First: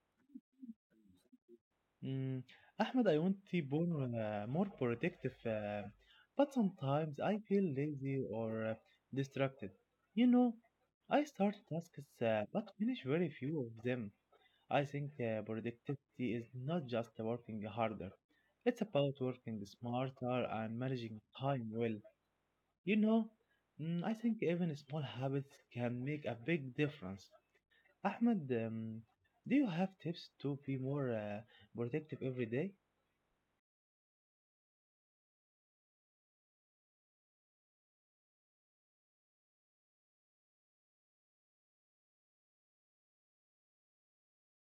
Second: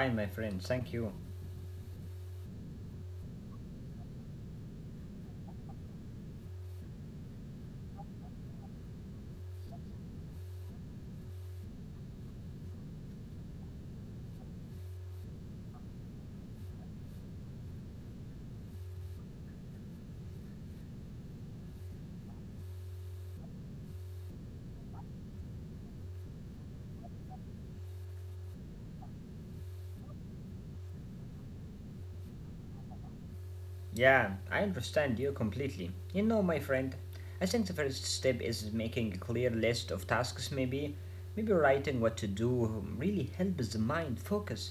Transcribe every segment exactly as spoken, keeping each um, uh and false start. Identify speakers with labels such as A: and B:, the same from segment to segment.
A: fine, my friend, thank you.
B: Mm, Ahmad, I want to be more, uh, more protective, uh, but sometimes I feel lazy or uh, distracted. You know, I start tasks uh, but finish very few of them. I think uh, productivity is not just working harder. It's about working smarter and managing time well. You know, mm, I think even small habits can make a big difference. Ahmed, um, do you have tips to be more uh, protective every day?
A: Yeah, I understand you completely. You know, my friend, I think the first step is making a clear list of tasks, maybe. Maybe writing what to do really helps the mind focus.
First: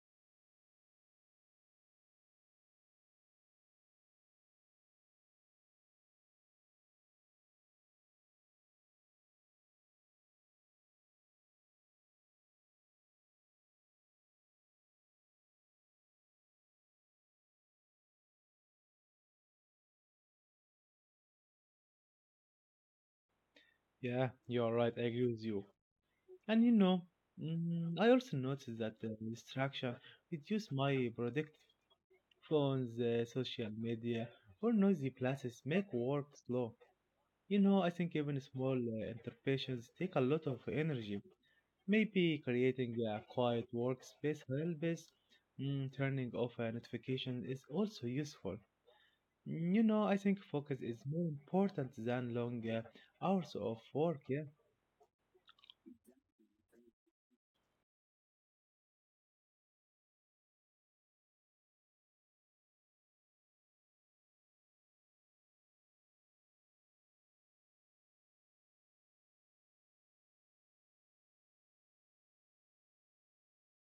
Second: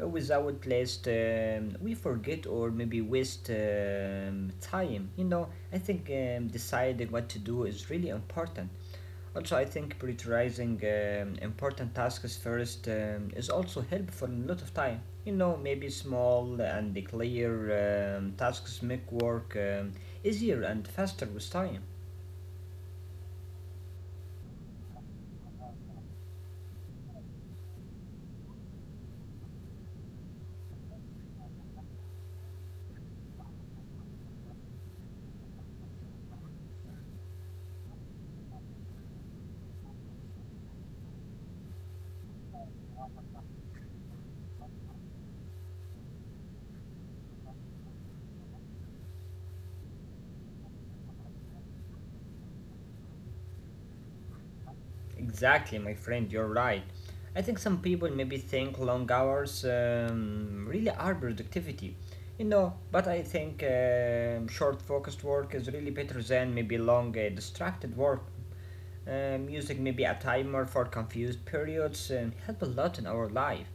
A: Uh, Without list, um, we forget or maybe waste um, time. You know, I think um, deciding what to do is really important. Also, I think prioritizing um, important tasks first um, is also helpful in a lot of time. You know, maybe small and clear um, tasks make work um, easier and faster with time.
B: Yeah, you're right. I agree with you. And you know, mm, I also noticed that uh, distraction reduce my productive phones, uh, social media, or noisy places make work slow. You know, I think even small uh, interruptions take a lot of energy. Maybe creating a quiet workspace helps. Mm, turning off a notification is also useful. You know, I think focus is more important than long uh, hours of work. Yeah,
A: Exactly, my friend, you're right. I think some people maybe think long hours um, really are productivity. You know, but I think um, short focused work is really better than maybe long uh, distracted work. Uh, music may be a timer for confused periods and help a lot in our life.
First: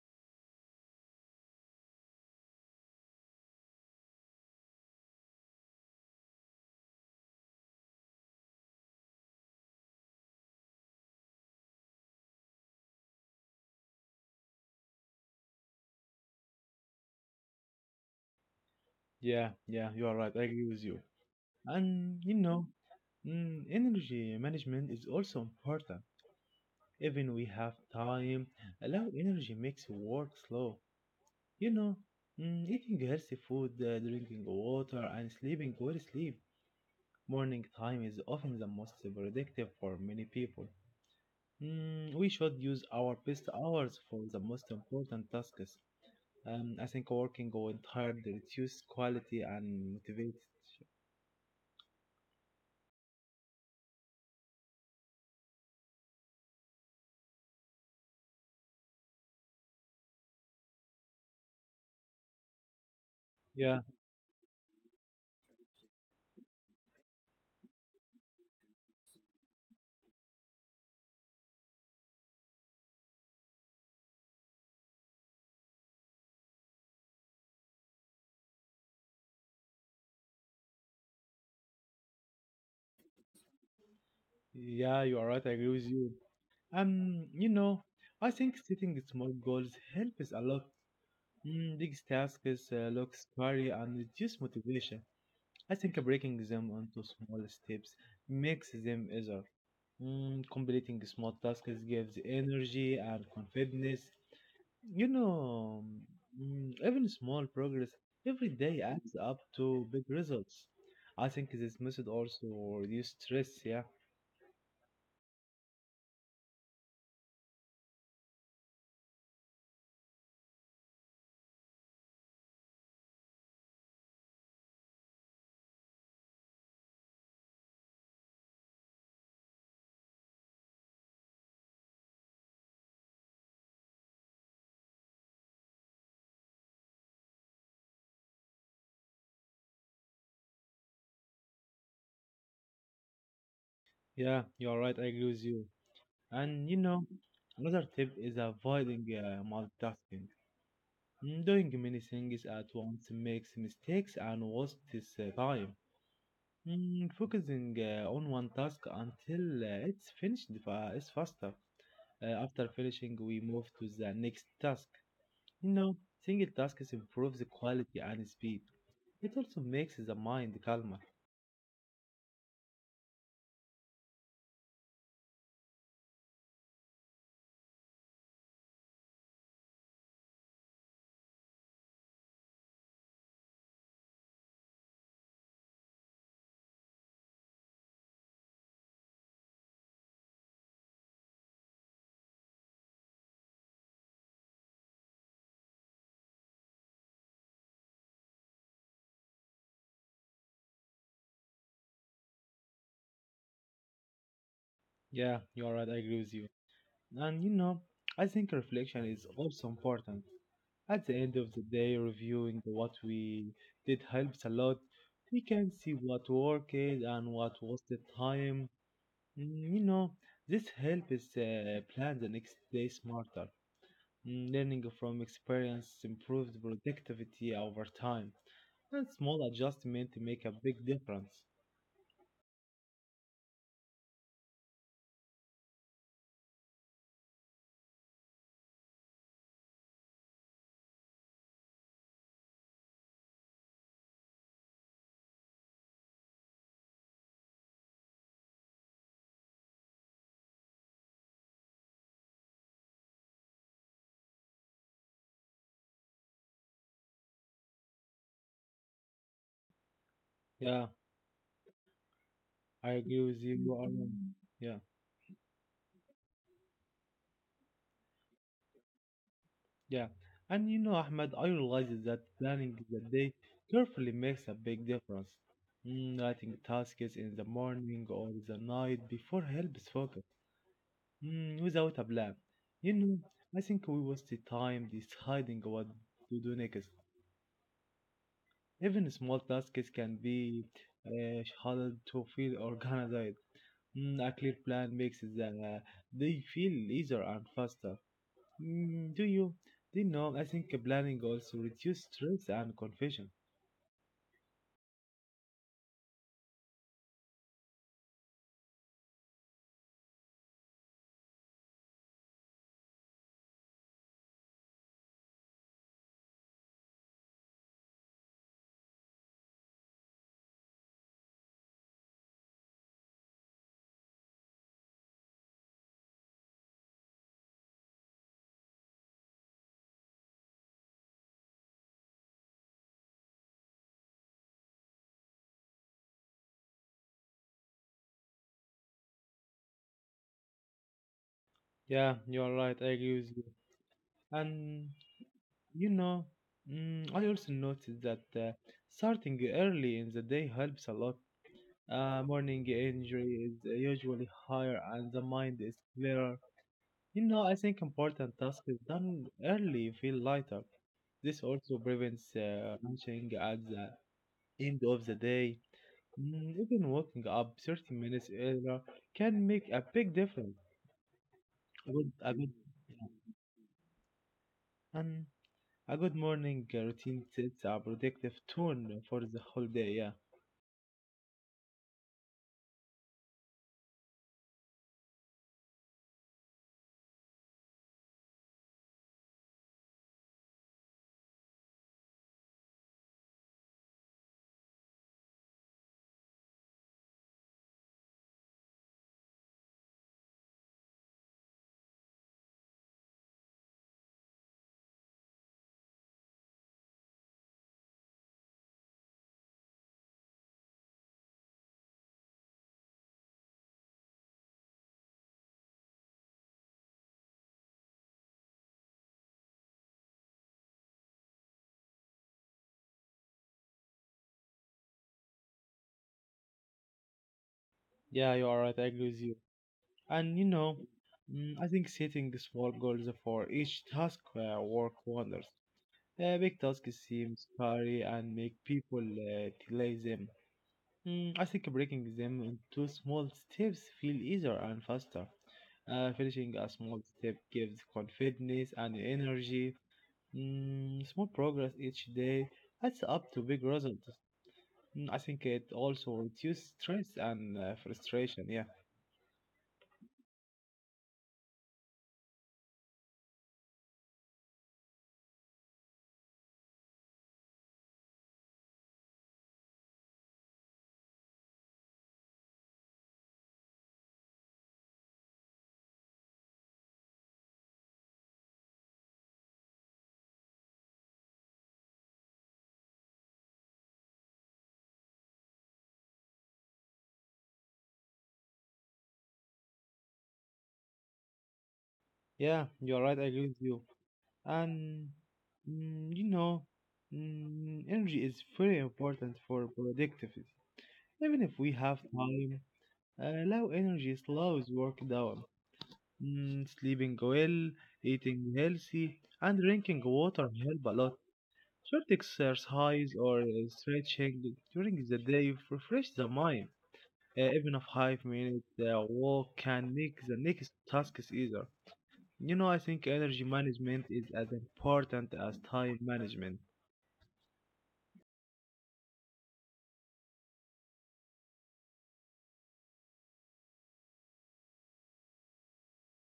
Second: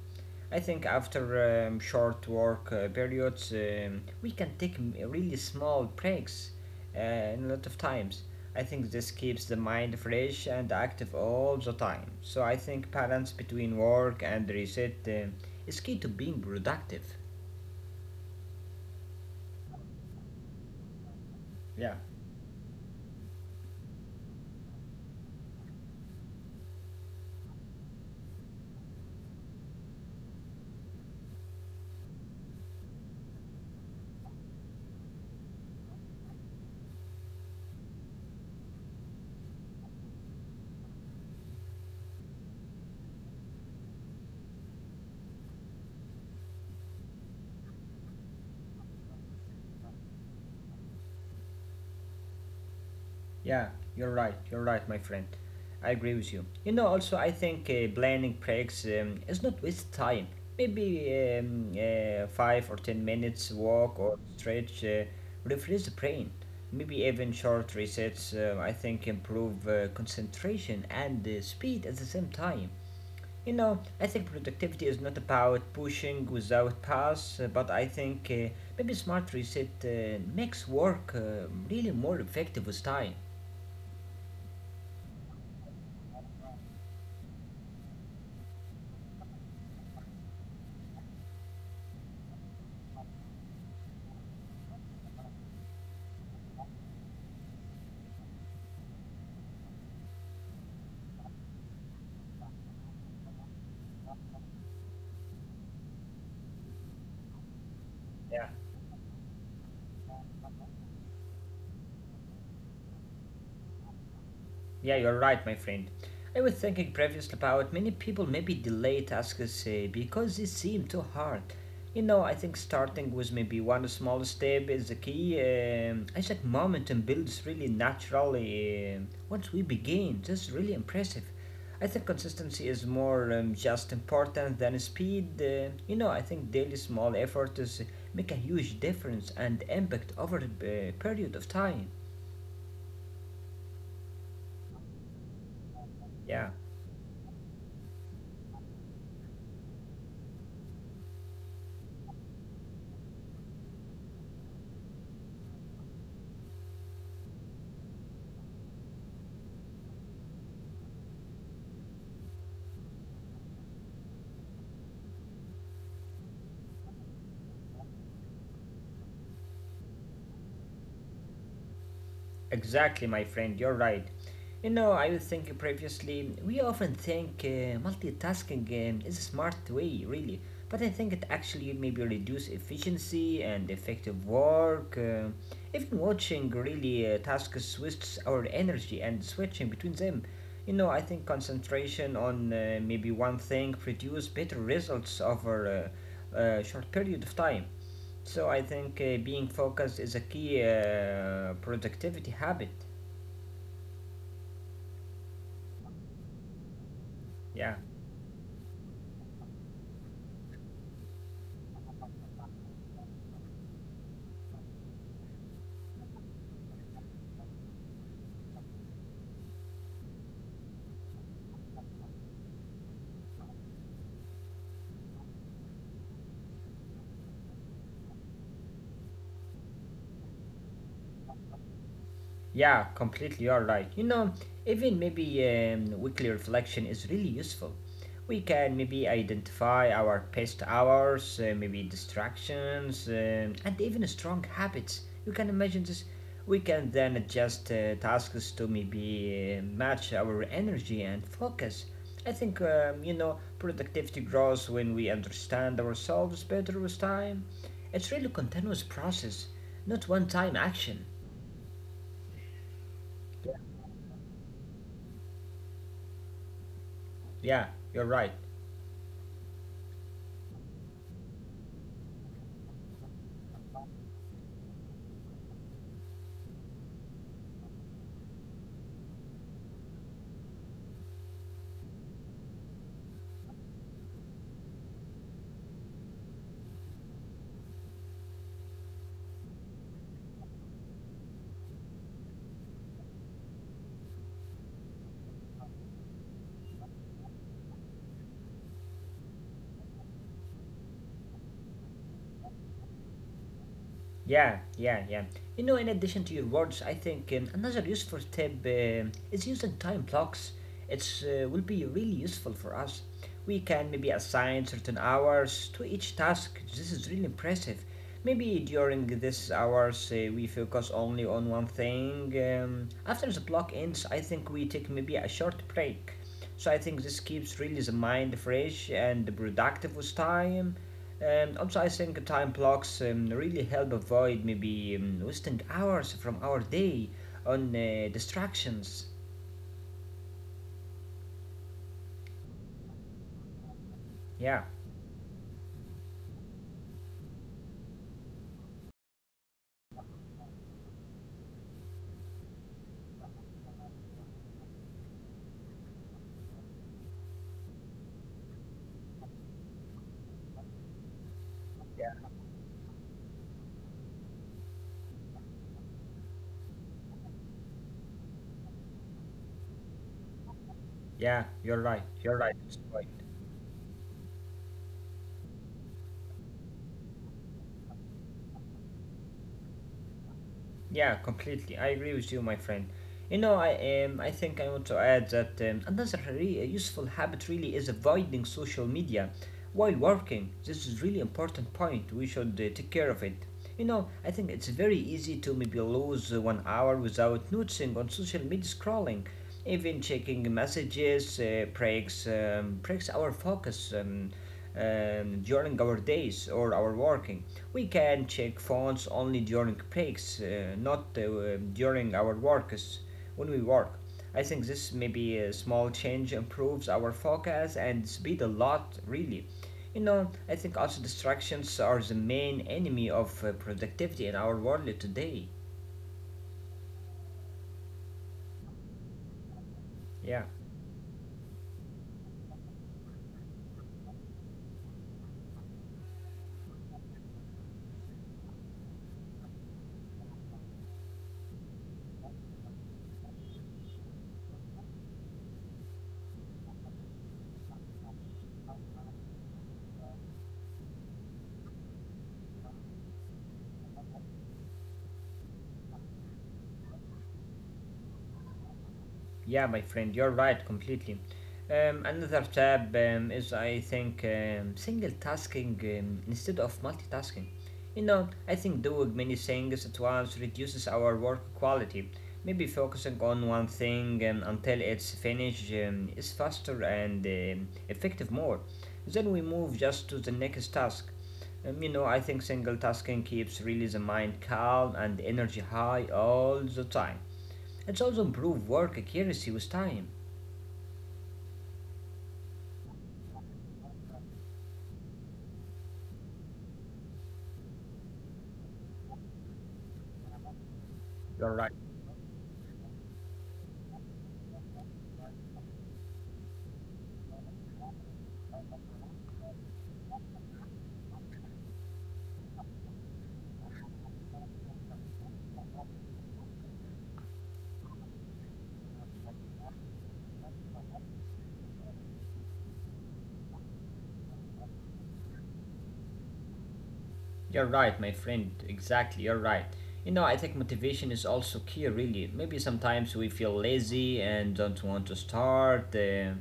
A: I think after um, short work uh, periods, um, we can take m- really small breaks uh, in a lot of times. I think this keeps the mind fresh and active all the time. So I think balance between work and reset um is key to being productive.
B: yeah, yeah. You are right. I agree with you.
A: Yeah.
B: And you know, mm, energy management is also important. Even we have time, allow energy makes work slow. You know, mm, eating healthy food, uh, drinking water, and sleeping good sleep. Morning time is often the most productive for many people. Mm, we should use our best hours for the most important tasks. Um, I think working tired, reduced quality and motivates.
A: Yeah, you're right. You're right, my friend. I agree with you. You know, also, I think uh, planning breaks um, is not waste time. Maybe um, uh, five or ten minutes
B: Yeah,
A: walk or stretch uh, refresh the brain. Maybe even short resets. Uh, I think improve uh, concentration and uh, speed at the same time. You know, I think productivity is not about pushing without pause, uh, but I think uh, maybe smart reset uh, makes work uh, really more effective with time.
B: yeah, you are right. I agree with you. Um, you know, I think setting small goals helps a lot. Mm, big tasks uh, look scary and reduce motivation. I think breaking them into small steps makes them easier. Mm, completing small tasks gives energy and confidence. You know, mm, even small progress
A: Yeah.
B: every day adds up to big results. I think this method also reduce stress. Yeah,
A: Yeah, you're right, my friend. I was thinking previously about many people maybe delay tasks uh, because they seem too hard. You know, I think starting with maybe one small step is the key. Um, I think momentum builds really naturally um once we begin. That's really impressive. I think consistency is more um, just important than speed. Uh, you know, I think daily small efforts make a huge difference and impact over a uh, period of time.
B: yeah, you are right. I agree with you.
A: Yeah.
B: And you know, another tip is avoiding uh, multitasking. Mm, Doing many things at once makes mistakes and wastes uh, time. Mm, Focusing uh, on one task until uh, it's finished fa- is faster. Uh, after finishing, we move to the next task. You know, single tasks improves the quality and speed. It also makes the mind calmer.
A: Exactly, my friend, you're right. You know, I was thinking previously, we often think uh, multitasking um, is a smart way, really, but I think it actually maybe reduce efficiency and effective work. Uh, even watching really uh, tasks wastes our energy and switching between them. You know, I think concentration on uh, maybe one thing produce better results over uh, a short period of time. So I think uh, being focused is a key uh, productivity habit.
B: Yeah, you are right, I agree with you. And you
A: Yeah,
B: know, I think reflection is also important. At the end of the day, reviewing what we did helps a lot. We can see what worked and what wasted time. Mm, You know, this helps uh, plan the next day smarter. Mm, Learning from experience improves productivity over time, and small adjustments make a big difference.
A: yeah, completely. You're right. You know, even maybe um, weekly reflection is really useful. We can maybe identify our pest hours, uh, maybe distractions, um, and even strong habits. You can imagine this. We can then adjust uh, tasks to maybe uh, match our energy and focus. I think, um, you know, productivity grows when we understand ourselves better with time. It's really continuous process, not one time
B: Yeah,
A: action.
B: I agree with you. You are right. Yeah,
A: Yeah, you're right.
B: yeah. And you know, Ahmed, I realized that planning the day carefully makes a big difference. Mm, writing tasks in the morning or the night before helps focus mm, without a plan. You know, I think we waste the time deciding what to do next. Even small tasks can be uh, harder to feel organized. Mm, a clear plan makes the they feel easier and faster. Mm, do you? Do you know? I think planning also reduces stress and confusion.
A: Yeah, yeah, yeah. You know, in addition to your words, I think um, another useful tip um is using time blocks. It's uh, will be really useful for us. We can maybe assign certain hours to each task. This is really impressive. Maybe during this hours uh, we focus only on one thing. Um, after the block ends, I think we take maybe a short break. So I think this keeps really the mind fresh and productive with time. Um, also, I think time blocks um, really help avoid maybe um, wasting hours from our day on uh, distractions.
B: Yeah, you are right. I agree with you.
A: Yeah,
B: And you know, mm, I also noticed that uh, starting early in the day helps a lot. Uh, morning energy is usually higher, and the mind is clearer. You know, I think important tasks done early feel lighter. This also
A: yeah,
B: prevents uh, reaching at the end of the day. Mm, Even waking up thirty minutes earlier can make a big difference.
A: yeah. You're
B: A
A: right.
B: good, a
A: You're right.
B: good,
A: It's right.
B: yeah, and a good morning uh, routine sets a productive tone for the whole day. Yeah,
A: Yeah, completely. I agree with you, my friend. You know, I um, I think I want to add that um, another re- uh, useful habit really is avoiding social media while working. This is really important point. We should uh, take care of it. You know, I think it's very easy to maybe lose uh, one hour without noticing on social media scrolling, even checking messages uh, breaks um, breaks our focus um, um, during our days or our working. We can check phones only during breaks, uh, not uh, during our work, when we work. I think this maybe a small change improves our focus and speed a lot, really. You know, I think also distractions are the main enemy of uh, productivity in our world today.
B: yeah, you are right. I agree with you. And you
A: Yeah.
B: know, mm, I think setting small goals for each task uh, work wonders. Uh, big tasks seem scary and make people uh, delay them. Mm, I think breaking them into small steps feel easier and faster. Uh, finishing a small step gives confidence and energy. Mm, small progress each day adds up to big results. Mm, I think it also reduces stress and uh, frustration. Yeah,
A: Yeah, my friend, you're right completely. Um, another tab um, is, I think, um, single tasking um, instead of multitasking. You know, I think doing many things at once reduces our work quality. Maybe focusing on one thing um, until it's finished um, is faster and um, effective more. Then we move just to the next task. Um, you know, I think single tasking keeps really the mind calm and energy high all the time. It's also improve work accuracy with time.
B: yeah, you're right. I agree with you. And mm, you know, mm, energy is very important for productive. Even if
A: You're
B: we
A: right.
B: have time, uh, low energy slows work down. Mm, sleeping well, eating healthy, and drinking water help a lot. Short exercise or uh, stretching during the day refresh the mind. Uh, even a five minute uh, walk can make the next tasks easier. You know, I think energy management is as important as time management.
A: You're right, my friend. Exactly, you're right. You know, I think motivation is also key, really. Maybe sometimes we feel lazy and don't want to start. Uh,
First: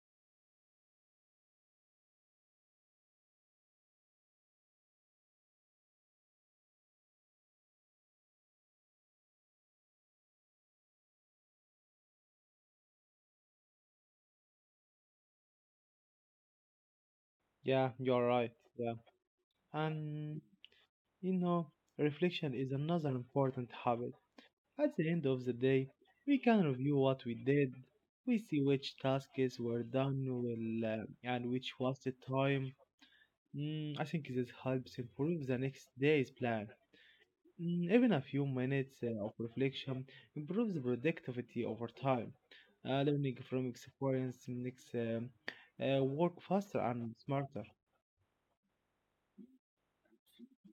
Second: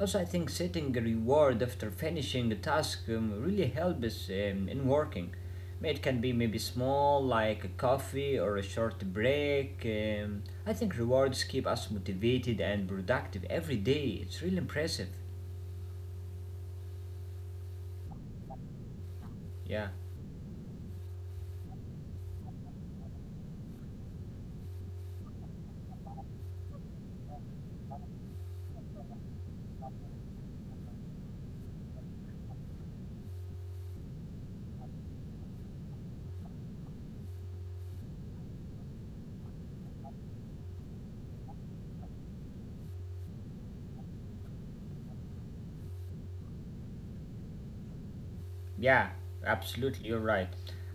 A: Also, I think setting a reward after finishing a task um, really helps us um, in working. It can be maybe small, like a coffee or a short break. Um, I think rewards keep us motivated and productive every day. It's really impressive.
B: Yeah, you're right. Yeah.
A: Yeah.
B: And you know, reflection is another important habit. At the end of the day, we can review what we did, we see which tasks were done well uh, and which wasted time. Mm, I think this helps improve the next day's plan. Mm, even a few minutes uh, of reflection improves productivity over time. Uh, learning from experience makes um, uh, work faster and smarter.
A: Yeah, absolutely, you're right.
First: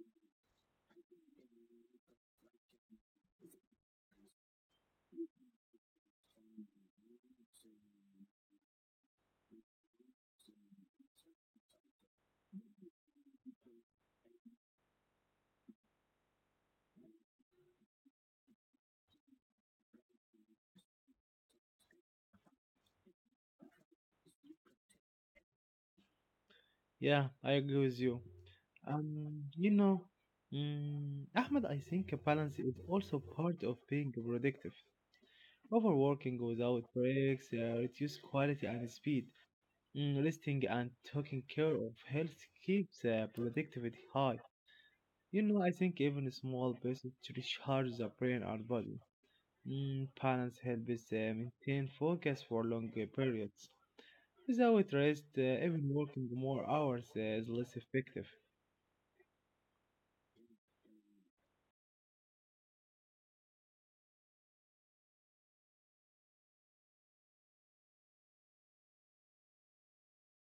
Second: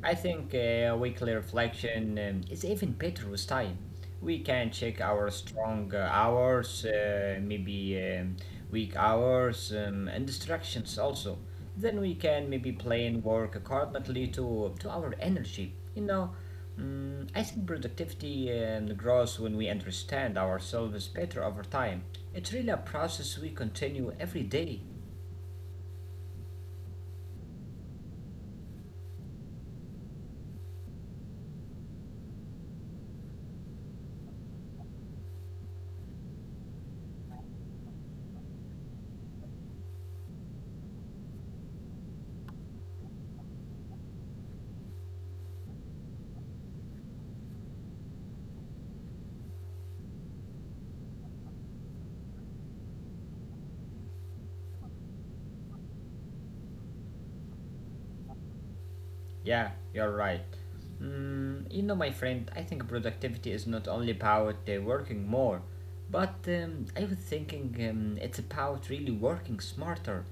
A: I think uh, weekly reflection um, is even better with time. We can check our strong uh, hours, uh, maybe um, weak hours, um, and distractions also. Then we can maybe plan work accordingly to, to our energy. You know, mm, I think productivity um, grows when we understand ourselves better over time. It's really a process we continue every day.
B: Yeah, I agree with you. Um, you know, mm, Ahmed, I think balance is also part of being productive. Overworking without breaks uh, reduces quality and speed. Mm, resting and taking care of health keeps uh, productivity high. You know, I think even small pieces to recharge the brain and body. Mm, balance helps uh, maintain focus for longer periods. Without rest, uh, even working more hours uh, is less effective.
A: Yeah, you're right. Mm, you know, my friend, I think productivity is not only about uh, working more, but um, I was thinking um, it's about really working smarter,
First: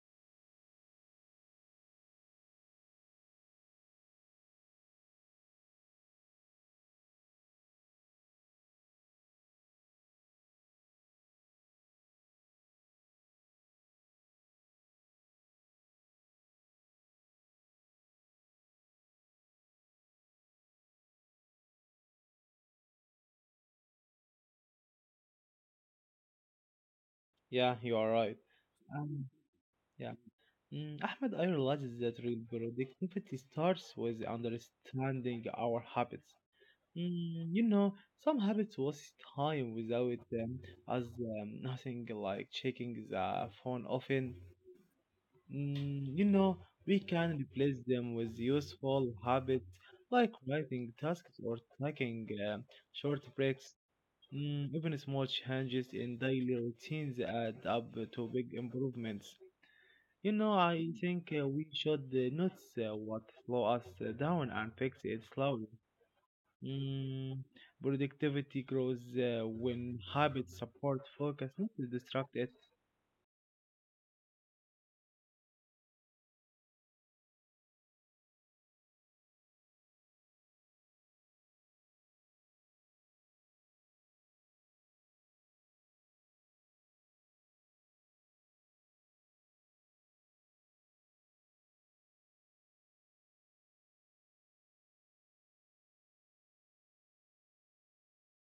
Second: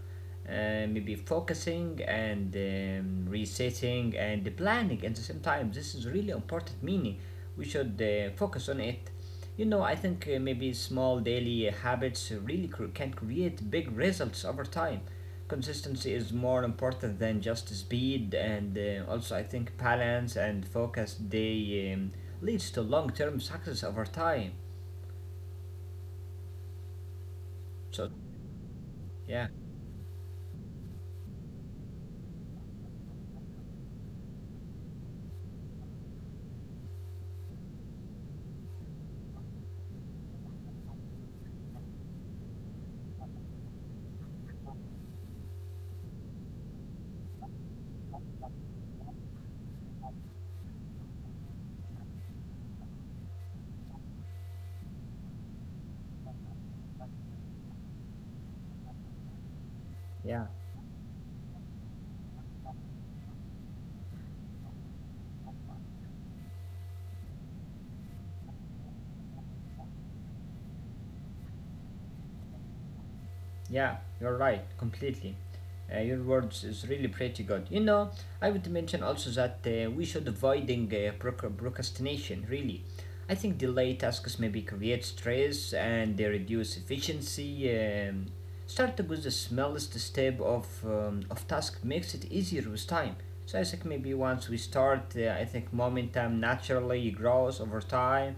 A: uh, maybe focusing and um, resetting and planning at the same time. This is really important meaning. We should uh, focus on it. You know, I think uh, maybe small daily habits really cr- can create big results over time. Consistency is more important than just speed, and uh, also I think balance and focus they um, leads to long term success over time.
B: Yeah, you
A: So
B: are right. Um,
A: yeah,
B: yeah. Mm, Ahmed, I realize that real productivity starts with understanding our habits. Mm, you know, some habits waste time without them, as um, nothing like checking the phone often. Mm, you know, we can replace them with useful habits like writing tasks or taking uh, short breaks. Mm, even small changes in daily routines add up to big improvements. You
A: yeah.
B: know, I think uh, we should uh, notice uh, what slow us uh, down and fix it slowly. Mm, productivity grows uh, when habits support focus, not to distract it.
A: Yeah, you're right, completely. Uh, your words is really pretty good. You know, I would mention also that uh, we should avoiding uh, proc- procrastination. Really, I think delay tasks maybe create stress and they reduce efficiency. Um, Start with the smallest step of um, of task makes it easier with time. So I think maybe once we start, uh, I think momentum naturally grows over time.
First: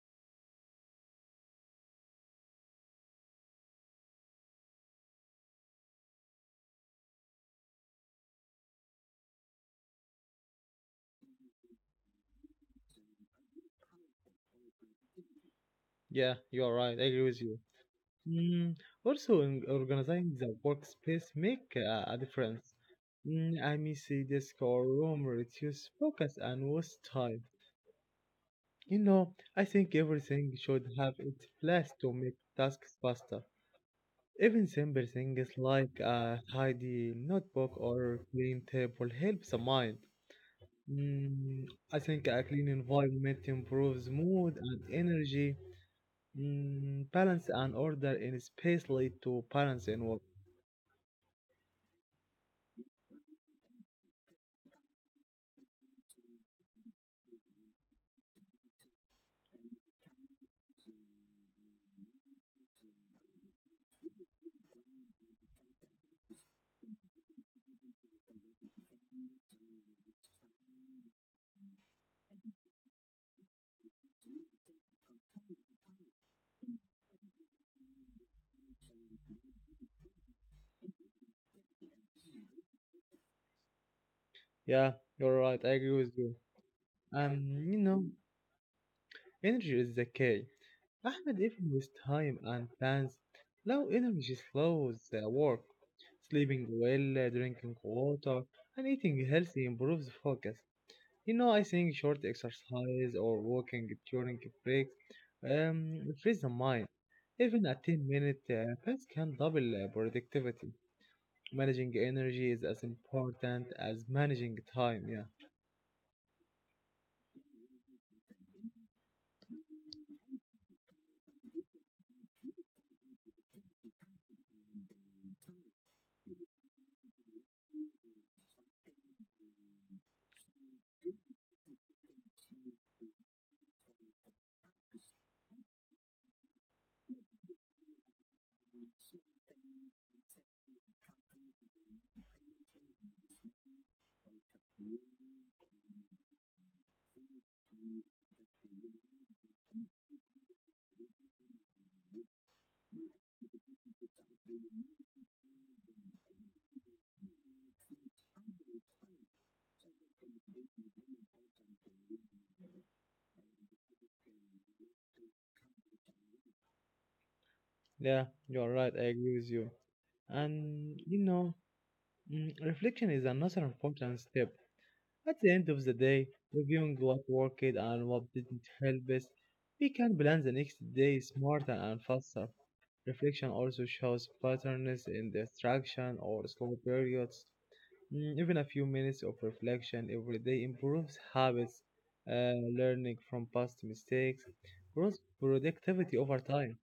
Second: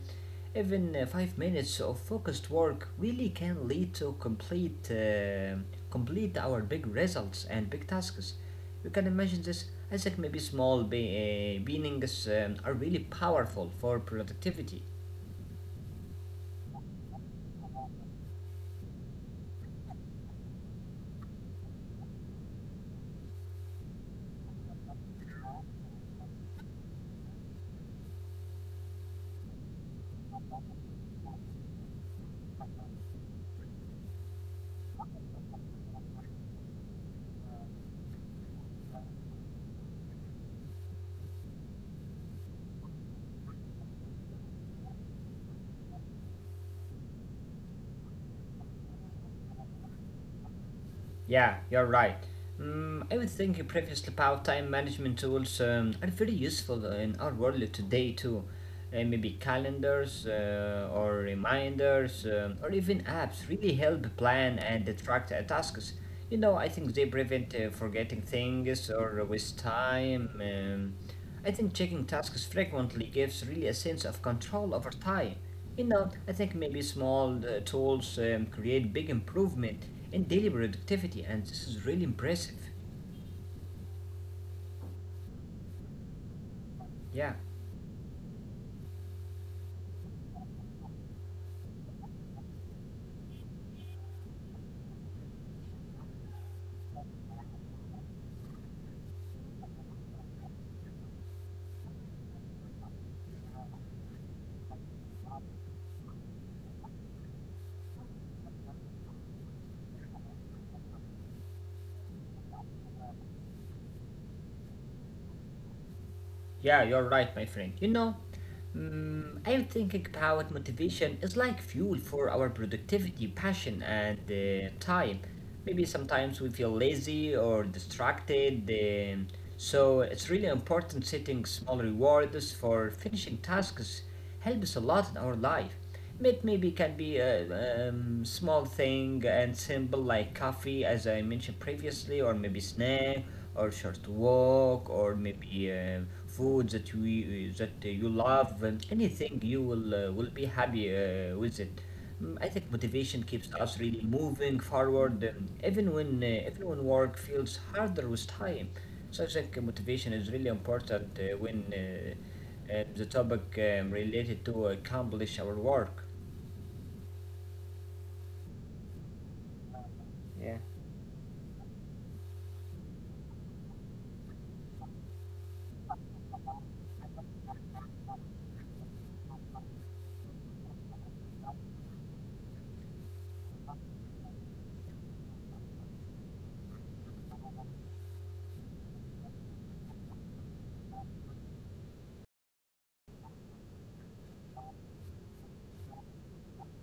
A: Even uh, five minutes of focused work really can lead to complete uh, complete our big results and big tasks. You can imagine this. I think maybe small be- uh, beginnings um, are really powerful for productivity.
B: Yeah, you are right. I agree with you. Mm, also, in organizing the workspace make uh, a difference. Mm, I miss a desk or room reduce focus and waste time. You know, I think everything should have its place to make tasks faster. Even simple things like a tidy notebook or clean table help the mind. Mm, I think a clean environment improves mood and energy. Mm, balance and order in space lead to balance in work.
A: Yeah, you're right. Um, I was thinking previously about time management tools um, are very useful in our world today too. Uh, maybe calendars uh, or reminders um, or even apps really help plan and track uh, tasks. You know, I think they prevent uh, forgetting things or waste time. Um, I think checking tasks frequently gives really a sense of control over time. You know, I think maybe small uh, tools um, create big improvement in daily productivity, and this is really impressive.
B: Yeah, you're right. I agree with you.
A: Yeah,
B: Um, you know, energy is the key. Ahmed, even with time and plans, low energy slows the work. Sleeping well, uh, drinking water, and eating healthy improves focus. You know, I think short exercise or walking during breaks um, frees the mind. Even a ten minute uh, pace can double uh, productivity. Managing energy is as important as managing time. Yeah,
A: yeah, you're right, my friend. You know, mm I'm thinking about motivation is like fuel for our productivity, passion, and uh, time. Maybe sometimes we feel lazy or distracted, um, so it's really important setting small rewards for finishing tasks help us a lot in our life. It maybe can be a um, small thing and simple like coffee, as I mentioned previously, or maybe snack, or short walk, or maybe uh, food that we that you love, and anything you will uh, will be happy uh, with it. Mm, I think motivation keeps us really moving forward, um, even when uh, even when work feels harder with time. So I think uh, motivation is really important uh, when. Uh, and the topic um, related to accomplish our work.
B: yeah, you're right. I agree with you.
A: Yeah.
B: And you know, mm, reflection is another important step. At the end of the day, reviewing what worked and what didn't help us, we can plan the next day smarter and faster. Reflection also shows patterns in distraction or slow periods. Mm, Even a few minutes of reflection every day improves habits, uh, learning from past mistakes, grows productivity over time.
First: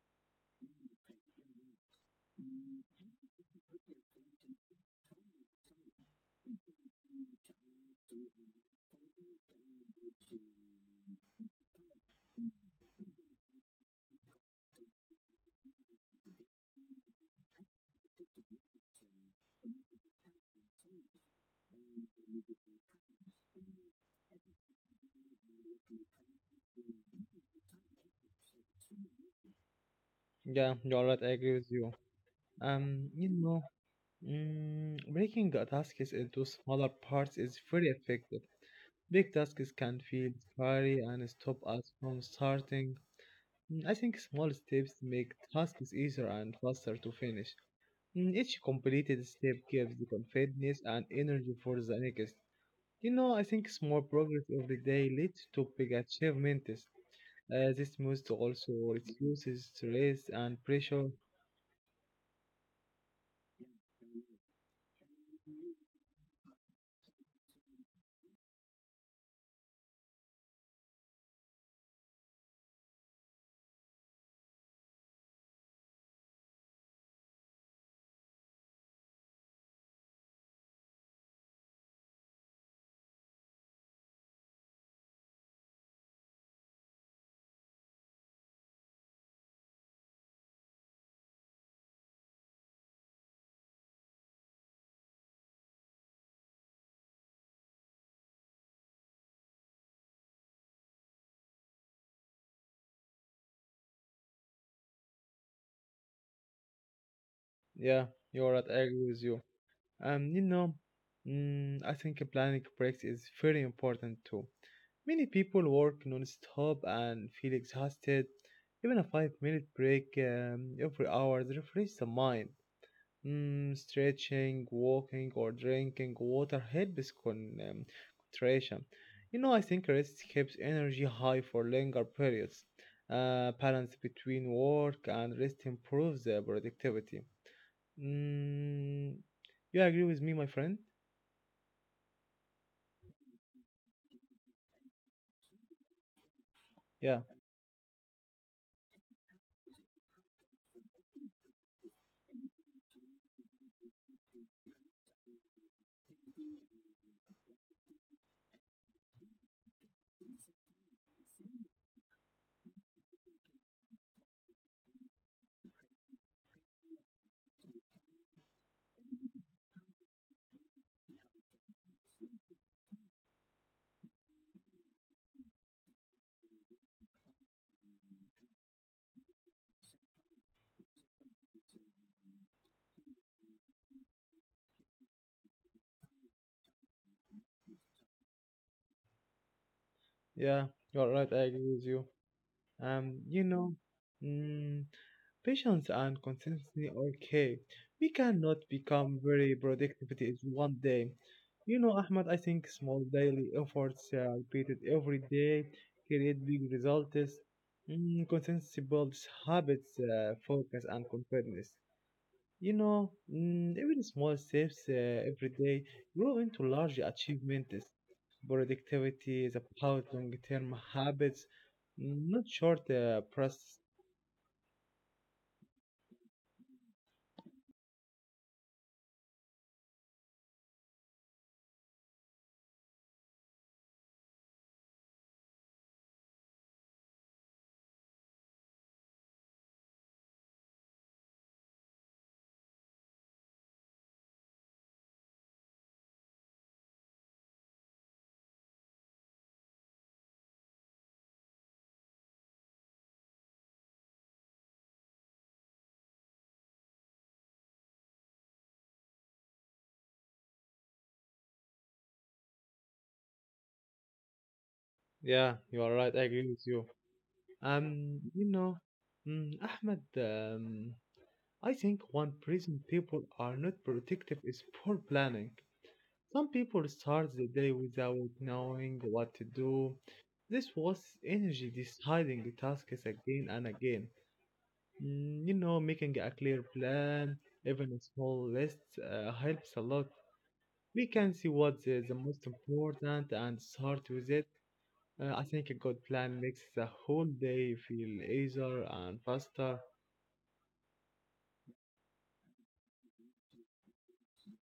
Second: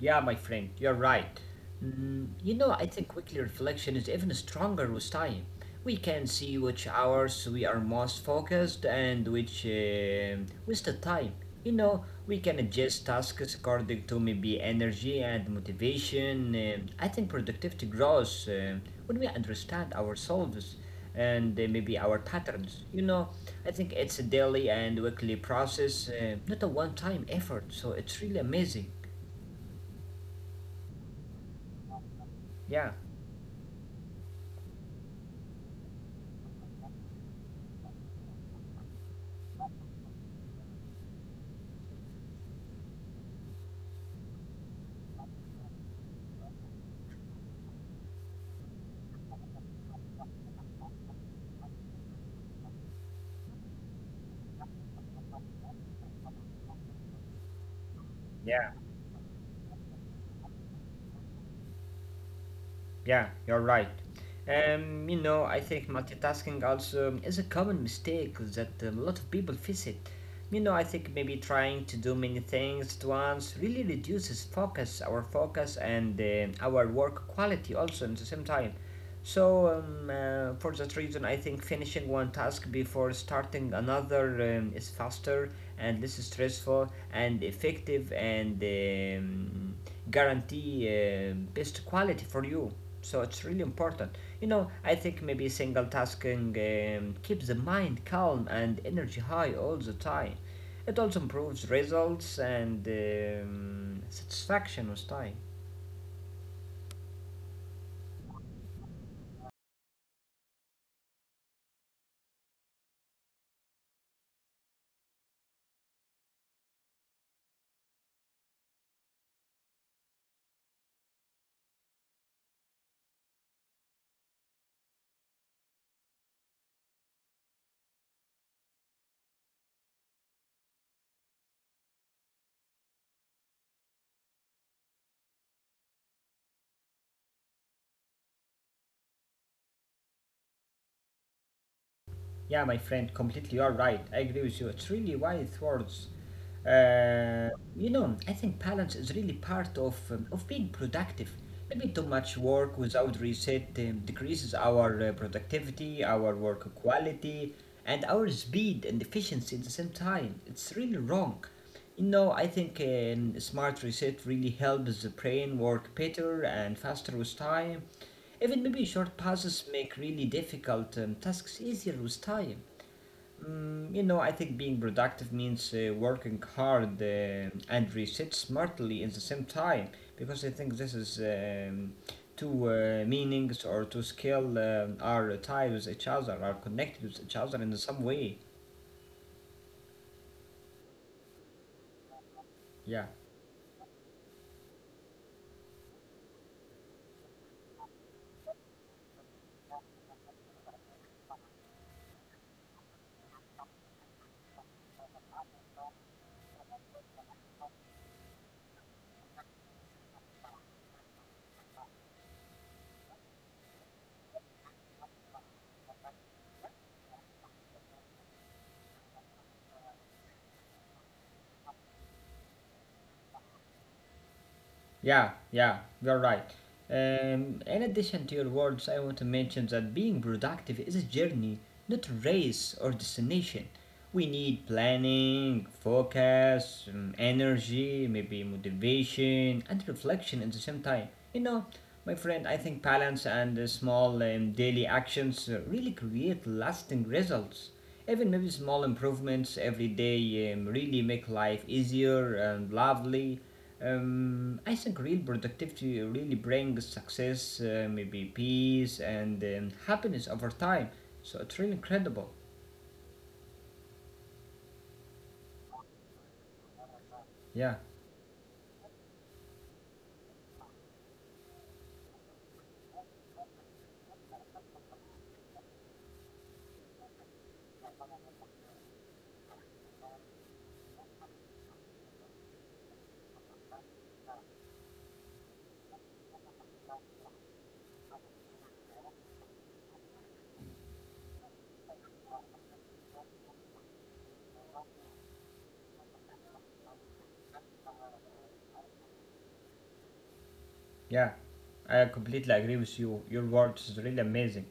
A: Yeah, my friend, you're right. Mm, you know, I think weekly reflection is even stronger with time. We can see which hours we are most focused and which uh, wasted time. You know, we can adjust tasks according to maybe energy and motivation. Um, I think productivity grows um, when we understand ourselves and uh, maybe our patterns. You know, I think it's a daily and weekly process, uh, not a one time effort, so it's really amazing.
B: Yeah, you're right, I agree with you.
A: Yeah.
B: Um, you know, mm, breaking a task is into smaller parts is very effective. Big tasks can feel scary and stop us from starting. Mm, I think small steps make tasks easier and faster to finish. Mm, Each completed step gives the confidence and energy for the next. You know, I think small progress every day leads to big achievements. Uh, this must
A: Yeah,
B: also reduces stress and pressure.
A: yeah, you're right. Um, you know, I think multitasking also is a common mistake that um, a lot of people face it. You know, I think maybe trying to do many things at once really reduces focus, our focus, and um our work quality also at the same time. So, um, uh, for that reason, I think finishing one task before starting another um, is faster and less stressful and effective and um, guarantee uh, best quality for you. So it's really important. You know, I think maybe single tasking um, keeps the mind calm and energy high all the time. It also improves results and um, satisfaction with time.
B: Yeah, you're right. I agree with you. Um, you know, mm, I think planning breaks is very important too. Many people work non-stop and feel exhausted. Even a five-minute break um, every hour refreshes the mind. Mm, stretching, walking, or drinking water helps con um, concentration. You know, I think rest keeps energy high for longer periods. Uh, balance between work and rest improves the productivity. Mm, you agree with me, my friend?
A: Yeah, my friend, completely you are right. I agree with you. It's really wise words.
B: Yeah,
A: Uh, you know, I think balance is really part of um, of being productive. Maybe too much work without reset um, decreases our uh, productivity, our work quality, and our speed and efficiency at the same time. It's really wrong. You know, I think um, smart reset really helps the brain work better and faster with time. Even maybe short pauses make really difficult um, tasks easier with time. Mm, you know, I think being productive means uh, working hard uh, and reset smartly at the same time because I think this is um, two uh, meanings or two skill um, are tied with each other, are connected with each other in some way.
B: yeah, you're right. I agree with you.
A: Yeah.
B: Um, you know. mm, Patience and consistency are key. We cannot become very productivity in one day. You know, Ahmad, I think small daily efforts uh, repeated every day create big results. Mm, consistency builds habits, uh, focus, and confidence. You know, mm, even small steps uh, every day grow into large achievements. Productivity is about long-term habits, mm, not short uh, process.
A: Yeah, yeah, you're right. Um, in addition to your words, I want to mention that being productive is a journey, not a race or destination. We need planning, focus, um, energy, maybe motivation, and reflection at the same time. You know, my friend, I think balance and uh, small um, daily actions uh, really create lasting results. Even maybe small improvements every day um, really make life easier and lovely. Um, I think real productivity really brings success, uh, maybe peace and um, happiness over time. So it's really incredible.
B: Yeah, you are right. I agree with you.
A: Yeah,
B: Um, you know, mm, Ahmed, um, I think one reason people are not protective is poor planning. Some people start the day without knowing what to do. This was energy deciding tasks again and again. Mm, you know, making a clear plan, even a small list, uh, helps a lot. We can see what's the, the most important and start with it. Uh, I think a good plan makes the whole day feel easier and faster.
A: yeah. I completely agree with you. Your words is really amazing.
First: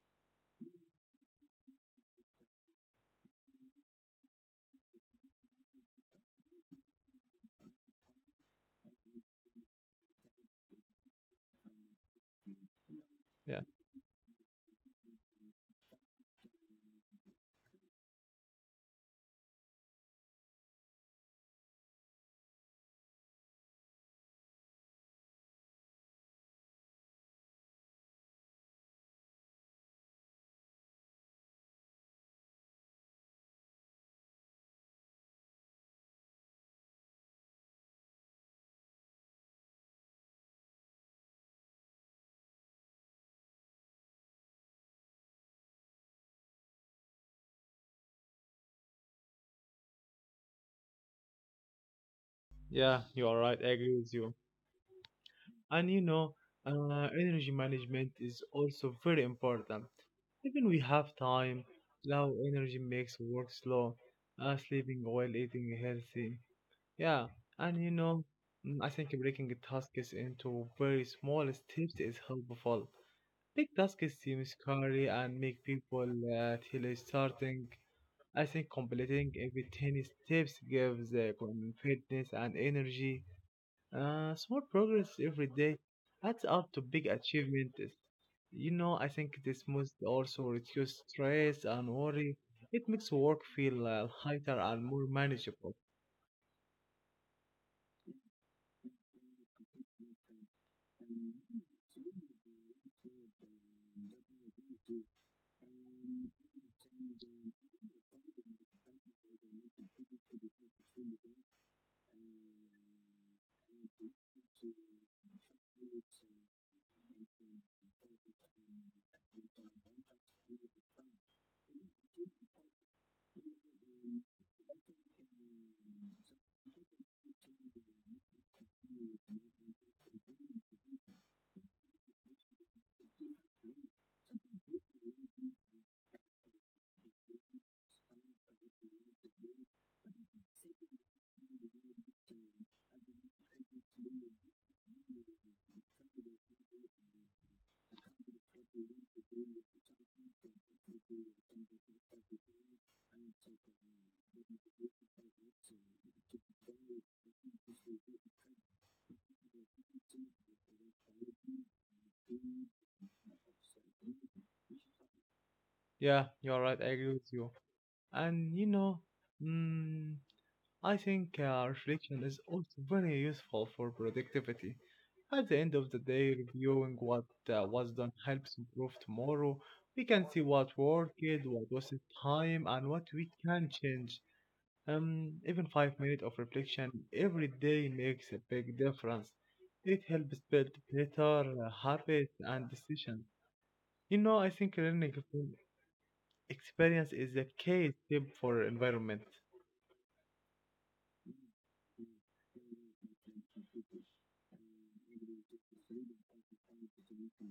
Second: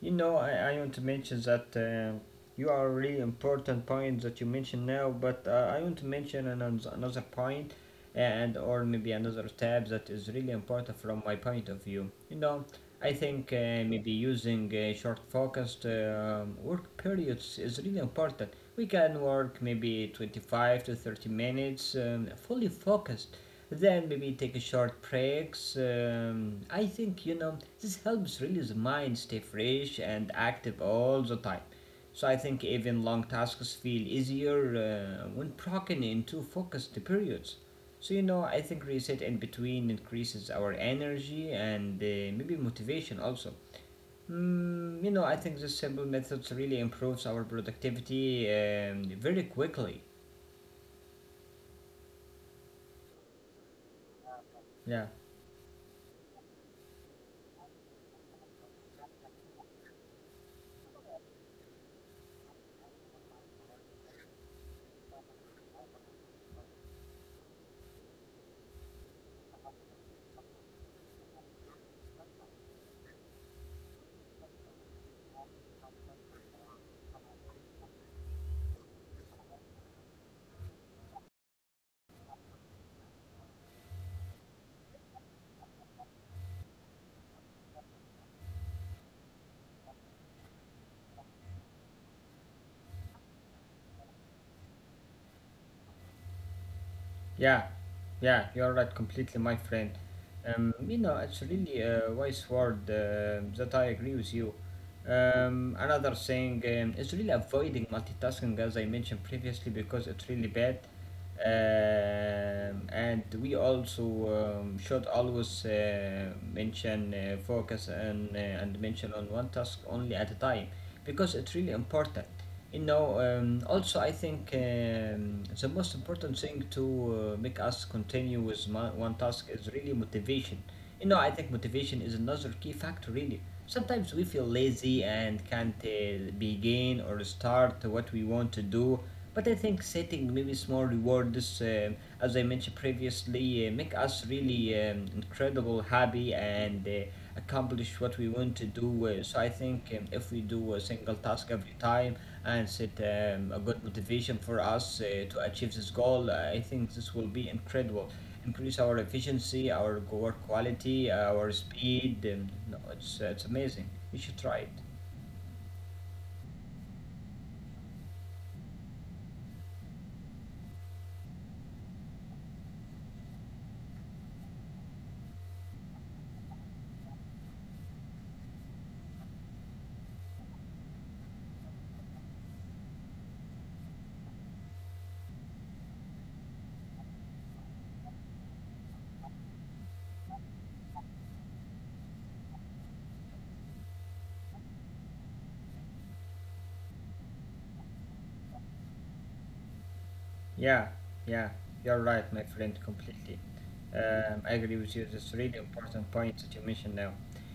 A: You know, I, I want to mention that uh, you are a really important point that you mentioned now, but uh, I want to mention another, another point and or maybe another tab that is really important from my point of view. You know, I think
B: Yeah,
A: uh, maybe using uh, short focused um work periods is really important. We can work maybe twenty-five to thirty minutes um, fully focused then maybe take a short breaks. Um, I think you know this helps really the mind stay fresh and active all the time. So I think even long tasks feel easier uh, when broken into focused periods. So you know I think reset in between increases our energy and uh, maybe motivation also. Mm, you know I think this simple methods really improves our productivity um, very quickly.
B: yeah, you are right. I agree with you.
A: Yeah.
B: And you know, uh, energy management is also very important. Even we have time, low energy makes work slow. Uh, sleeping well, eating healthy. Yeah, and you know, mm, I think breaking tasks into very small steps is helpful. Big tasks is seem scary and make people uh, till starting. I think completing every tiny steps gives uh, confidence and energy. Uh, small progress every day adds up to big achievements. You know, I think this must also reduce stress and worry. It makes work feel uh, lighter and more manageable.
A: Yeah, yeah, you're right completely, my friend. Um, you know, it's really a wise word uh, that I agree with you. Um, another thing um, is really avoiding multitasking, as I mentioned previously, because it's really bad. Um, and we also um, should always uh, mention uh, focus and uh, and mention on one task only at a time, because it's really important. You know, um, also I think um, the most important thing to uh, make us continue with my, one task is really motivation. You know, I think motivation is another key factor really. Sometimes we feel lazy and can't uh, begin or start what we want to do but I think setting maybe small rewards, um, as I mentioned previously, uh, make us really um, incredible, happy, and uh, accomplish what we want to do. Uh, so I think um, if we do a single task every time and set um, a good motivation for us uh, to achieve this goal, I think this will be incredible. Increase our efficiency, our work quality, our speed. Um, no, it's, uh, it's amazing. You should try it.
B: Yeah, you're right. I agree with you. And you know, mm, I think uh, reflection is also very useful for productivity. At the end of the day, reviewing what uh, was done helps improve tomorrow. We can see what worked, what wasted time, and what we can change. Um, even five minutes of reflection every day makes a big difference. It helps build better uh, habits and decisions. You know, I think learning from experience is a key tip for environment.
A: Yeah, yeah, you're right, my friend, completely. Um, I agree with you. That's a really important point that you mentioned now.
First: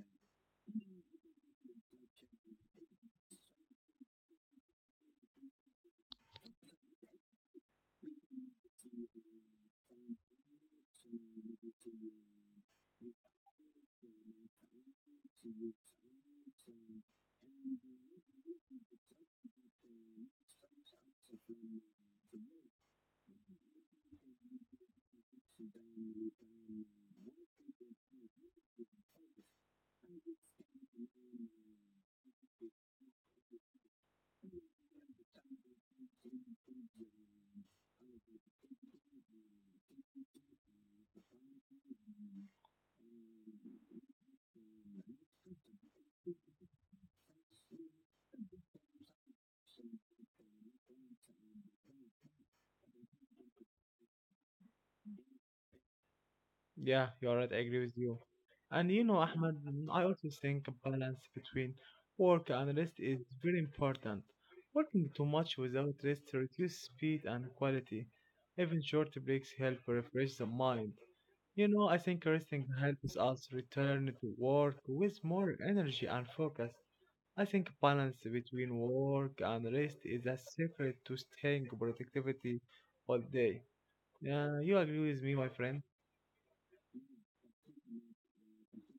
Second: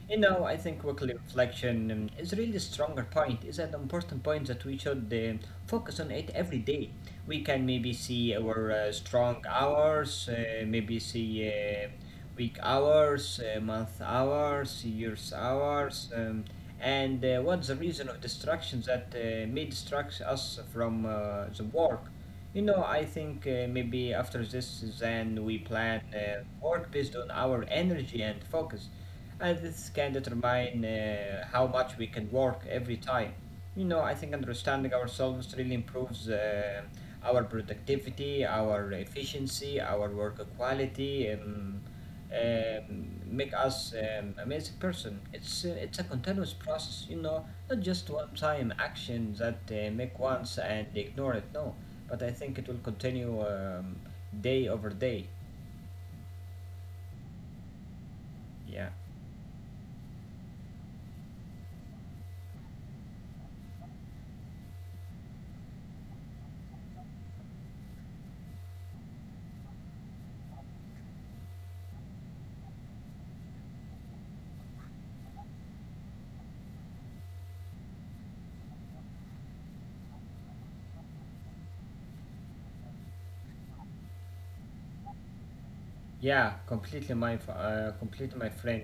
A: You know, I think weekly reflection um, is really stronger point. Is an important point that we should uh, focus on it every day. We can maybe see our uh, strong hours, uh, maybe see uh, week hours, uh, month hours, years hours, um, and uh, what's the reason of distractions that uh, may distract us from uh, the work. You know, I think uh, maybe after this, then we plan uh, work based on our energy and focus and this can determine uh, how much we can work every time. You know, I think understanding ourselves really improves uh, our productivity, our efficiency, our work quality, and um, make us um, amazing person. It's uh, it's a continuous process, you know, not just one time action that uh, make once and ignore it. No, but I think it will continue um, day over day.
B: Yeah, you're right. I agree with you. And you
A: Yeah.
B: know, Ahmed, mm, I also think a balance between work and rest is very important. Working too much without rest reduces speed and quality. Even short breaks help refresh the mind. You know, I think resting helps us return to work with more energy and focus. I think balance between work and rest is a secret to staying productivity all day. Yeah, you agree with me, my friend?
A: Yeah, completely my f- uh, completely my friend.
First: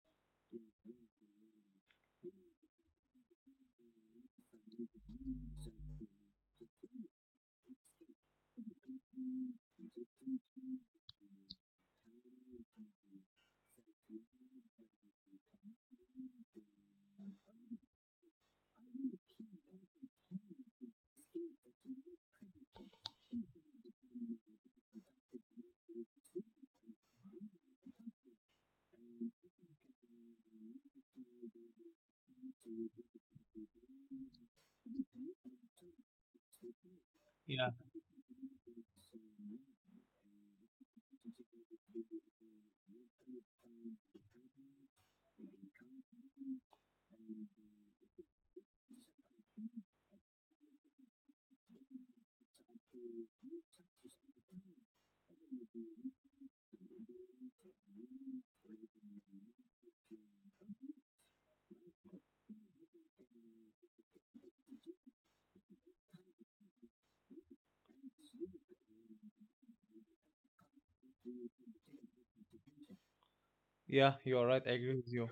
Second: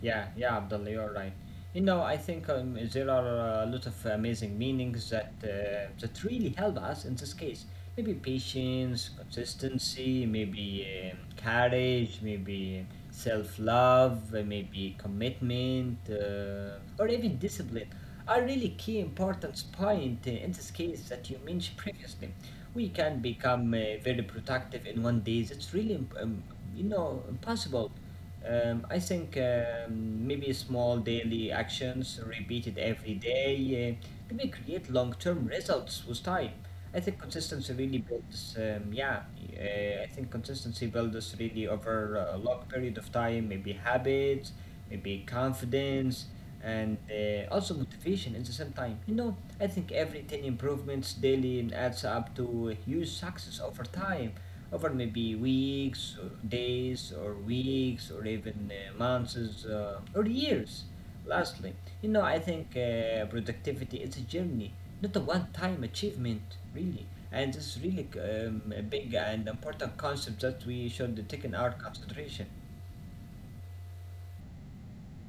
A: Yeah, yeah, Abdullah, you're right. You know, I think um, there are a lot of amazing meanings that uh, that really help us in this case. Maybe patience, consistency, maybe um, courage, maybe self-love, uh, maybe commitment, uh, or even discipline. A really key important point uh, in this case that you mentioned previously. We can become uh, very productive in one day. It's really, imp- um, you know, impossible. Um, I think um, maybe small daily actions repeated every day uh, maybe create long-term results with time. I think consistency really builds. Um, yeah, uh, I think consistency builds really over a long period of time. Maybe habits, maybe confidence and uh, also motivation at the same time. You know, I think every ten improvements daily adds up to huge success over time, over maybe weeks, or days, or weeks, or even uh, months, uh, or years. Lastly, you know, I think uh, productivity is a journey, not a one time achievement, really. And this is really um, a big and important concept that we should take in our consideration.
B: Yeah, you are right. I agree with you.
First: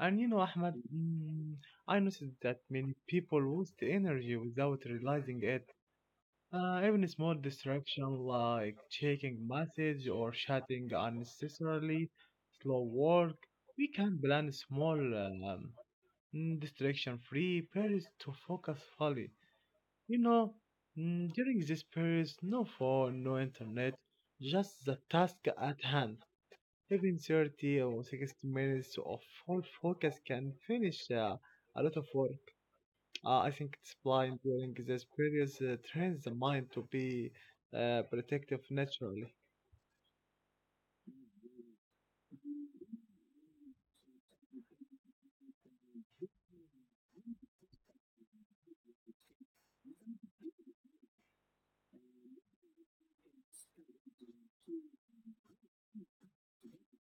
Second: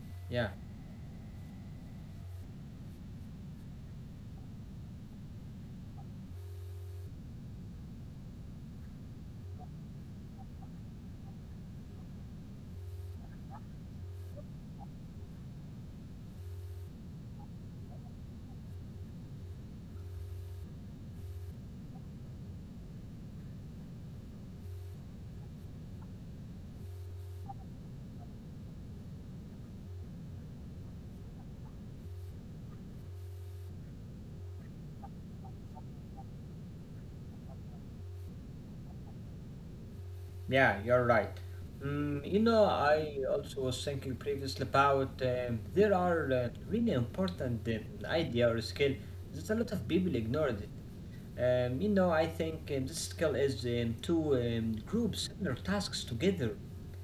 B: And you know,
A: Yeah.
B: Ahmed, mm, I noticed that many people waste energy without realizing it. Uh, even a small distraction like checking message or chatting unnecessarily, slow work. We can plan small um, mm, distraction-free periods to focus fully. You know, mm, during this period, no phone, no internet, just the task at hand. Even thirty or sixty minutes of full focus can finish uh, a lot of work. Uh, I think it's blind during this period uh, trains the mind to be uh, protective naturally.
A: Yeah, you're right. Mm, you know, I also was thinking previously about um, there are uh, really important um, idea or skill that a lot of people ignored it. Um, you know, I think um, this skill is um, to um, group similar tasks together.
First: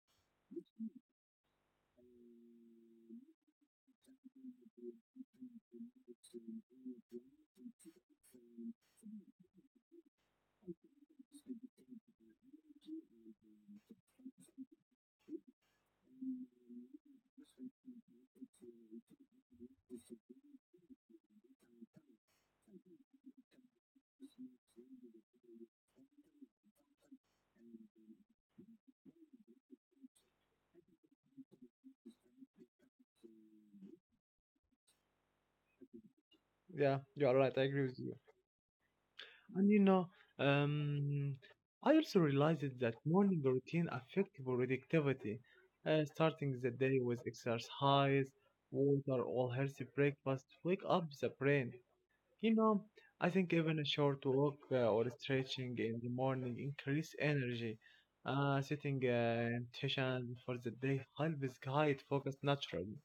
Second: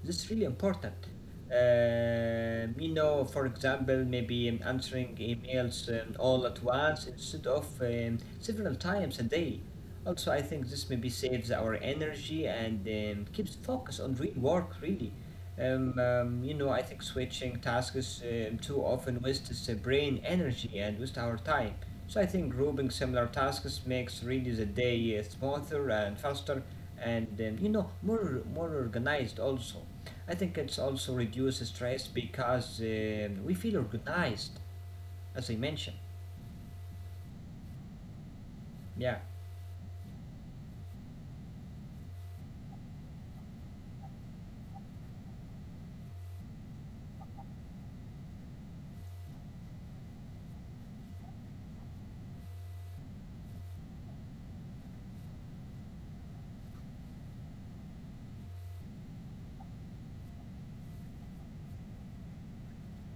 A: This is really important um, you know, for example, maybe um, answering emails um, all at once instead of um, several times a day. Also, I think this maybe saves our energy and um, keeps focus on real work, really. Um, um, you know, I think switching tasks um, too often wastes the brain energy and wastes our time. So I think grouping similar tasks makes really the day uh, smoother and faster, and um, you know, more more organized also. I think it's also reduces stress because um we feel organized, as I mentioned.
B: Yeah, you are right. I agree with you.
A: Yeah.
B: And you know, um, I also realized that morning routine affects productivity. Uh, starting the day with exercise, water, or healthy breakfast wake up the brain. You know, I think even a short walk uh, or stretching in the morning increase energy. Uh, setting uh, intention for the day helps guide focus naturally.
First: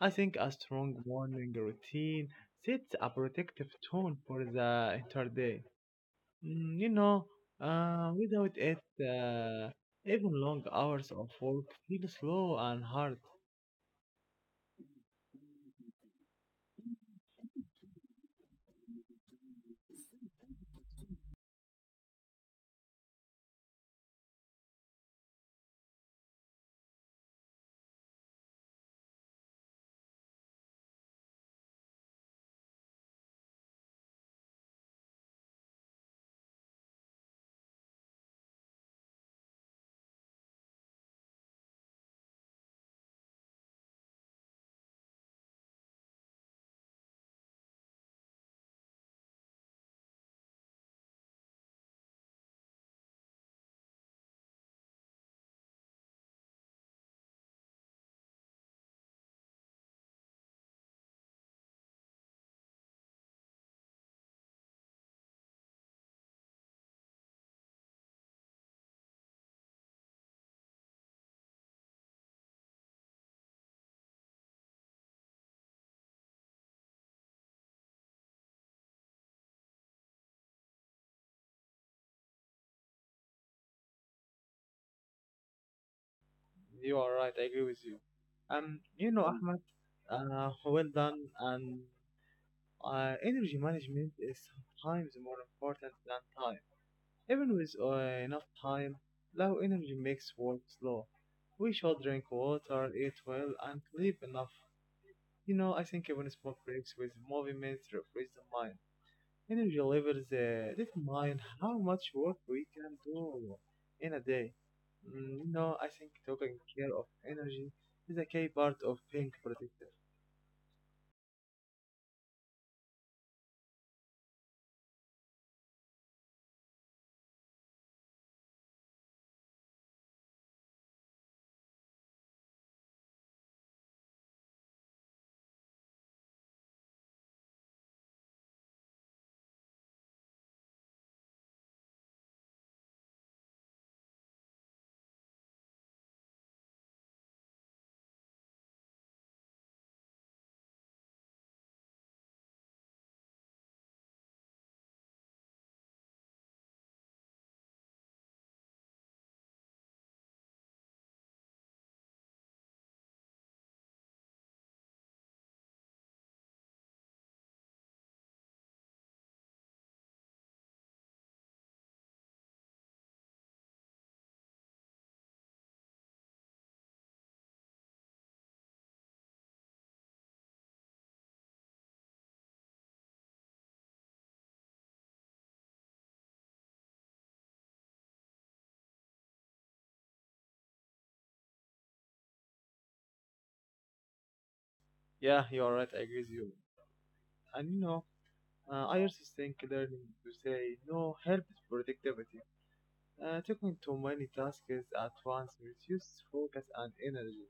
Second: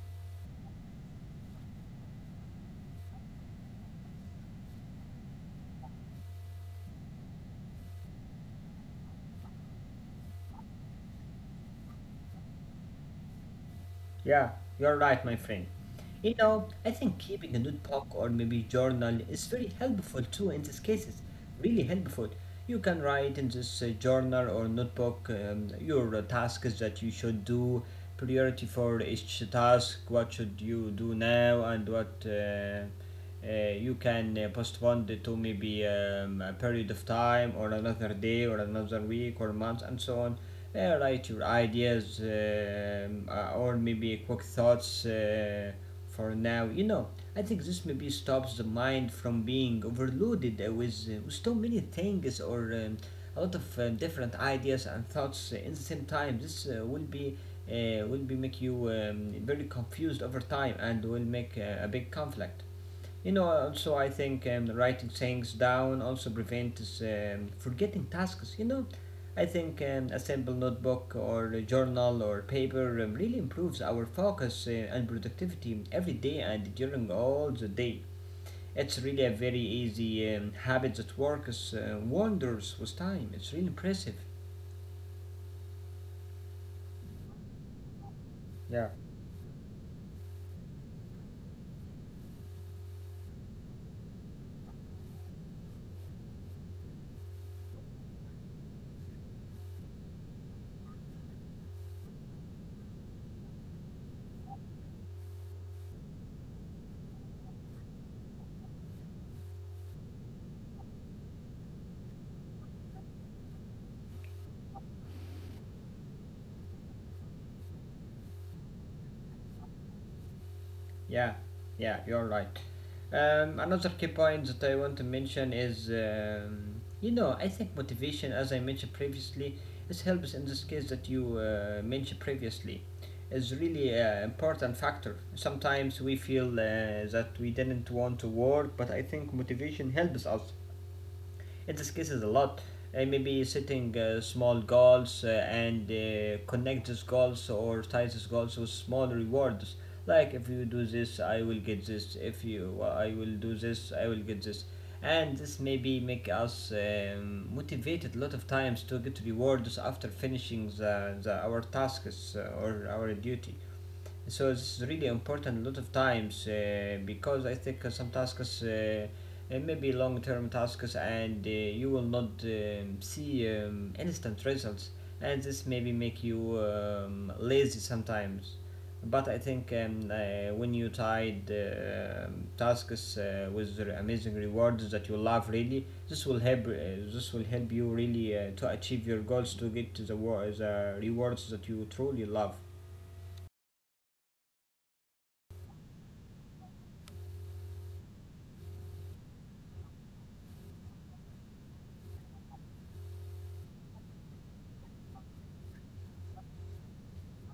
B: I think a strong morning routine sets a protective tone for the entire day. Mm, you know, uh, without it, uh, even long hours of work feel slow and hard.
A: Yeah, you're right, my friend. You know, I think keeping a notebook or maybe journal is very helpful too in these cases. Really helpful. You can write in this uh, journal or notebook um, your uh, tasks that you should do, priority for each task, what should you do now, and what uh, uh, you can uh, postpone it to maybe um, a period of time or another day or another week or month and so on uh, write your ideas um, uh, or maybe quick thoughts uh, for now. You know, I think this maybe stops the mind from being overloaded uh, with, uh, with so many things or um, a lot of uh, different ideas and thoughts uh, in the same time. This uh, will be uh, will be make you um, very confused over time and will make uh, a big conflict. You know, also I think um, writing things down also prevents um, forgetting tasks. You know, I think um, a simple notebook or a journal or paper um, really improves our focus uh, and productivity every day and during all the day. It's really a very easy um, habit that works uh, wonders with time. It's really impressive.
B: You are right. I agree with you. Um,
A: Yeah.
B: you know, Ahmed. Uh, well done. And Uh, energy management is sometimes more important than time. Even with uh, enough time, low energy makes work slow. We should drink water, eat well, and sleep enough. You know, I think even small breaks with movement refresh the mind. Energy levels uh, determine how much work we can do in a day. Mm, you know, I think taking care of energy is a key part of being productive.
A: Yeah, yeah, you're right. Um, another key point that I want to mention is, um, you know, I think motivation, as I mentioned previously, is helps in this case that you uh, mentioned previously, is really an important factor. Sometimes we feel uh, that we didn't want to work, but I think motivation helps us. It discusses a lot. Uh, maybe setting uh, small goals uh, and uh, connect these goals or tie these goals with small rewards. Like if you do this, I will get this. If you, uh, I will do this, I will get this. And this maybe make us um, motivated a lot of times to get rewards after finishing the, the our tasks uh, or our duty, so it's really important a lot of times uh, because I think uh, some tasks uh, uh, maybe long term tasks and uh, you will not um, see um, instant results, and this maybe make you um, lazy sometimes. But I think um, uh, when you tied uh, tasks uh, with amazing rewards that you love really, this will help uh, this will help you really uh, to achieve your goals, to get to the, the rewards that you truly love.
B: Yeah, you are right. I agree with you. And you know, Uh, I also think learning to say no helps productivity. Uh, taking too many tasks at once reduces focus and energy.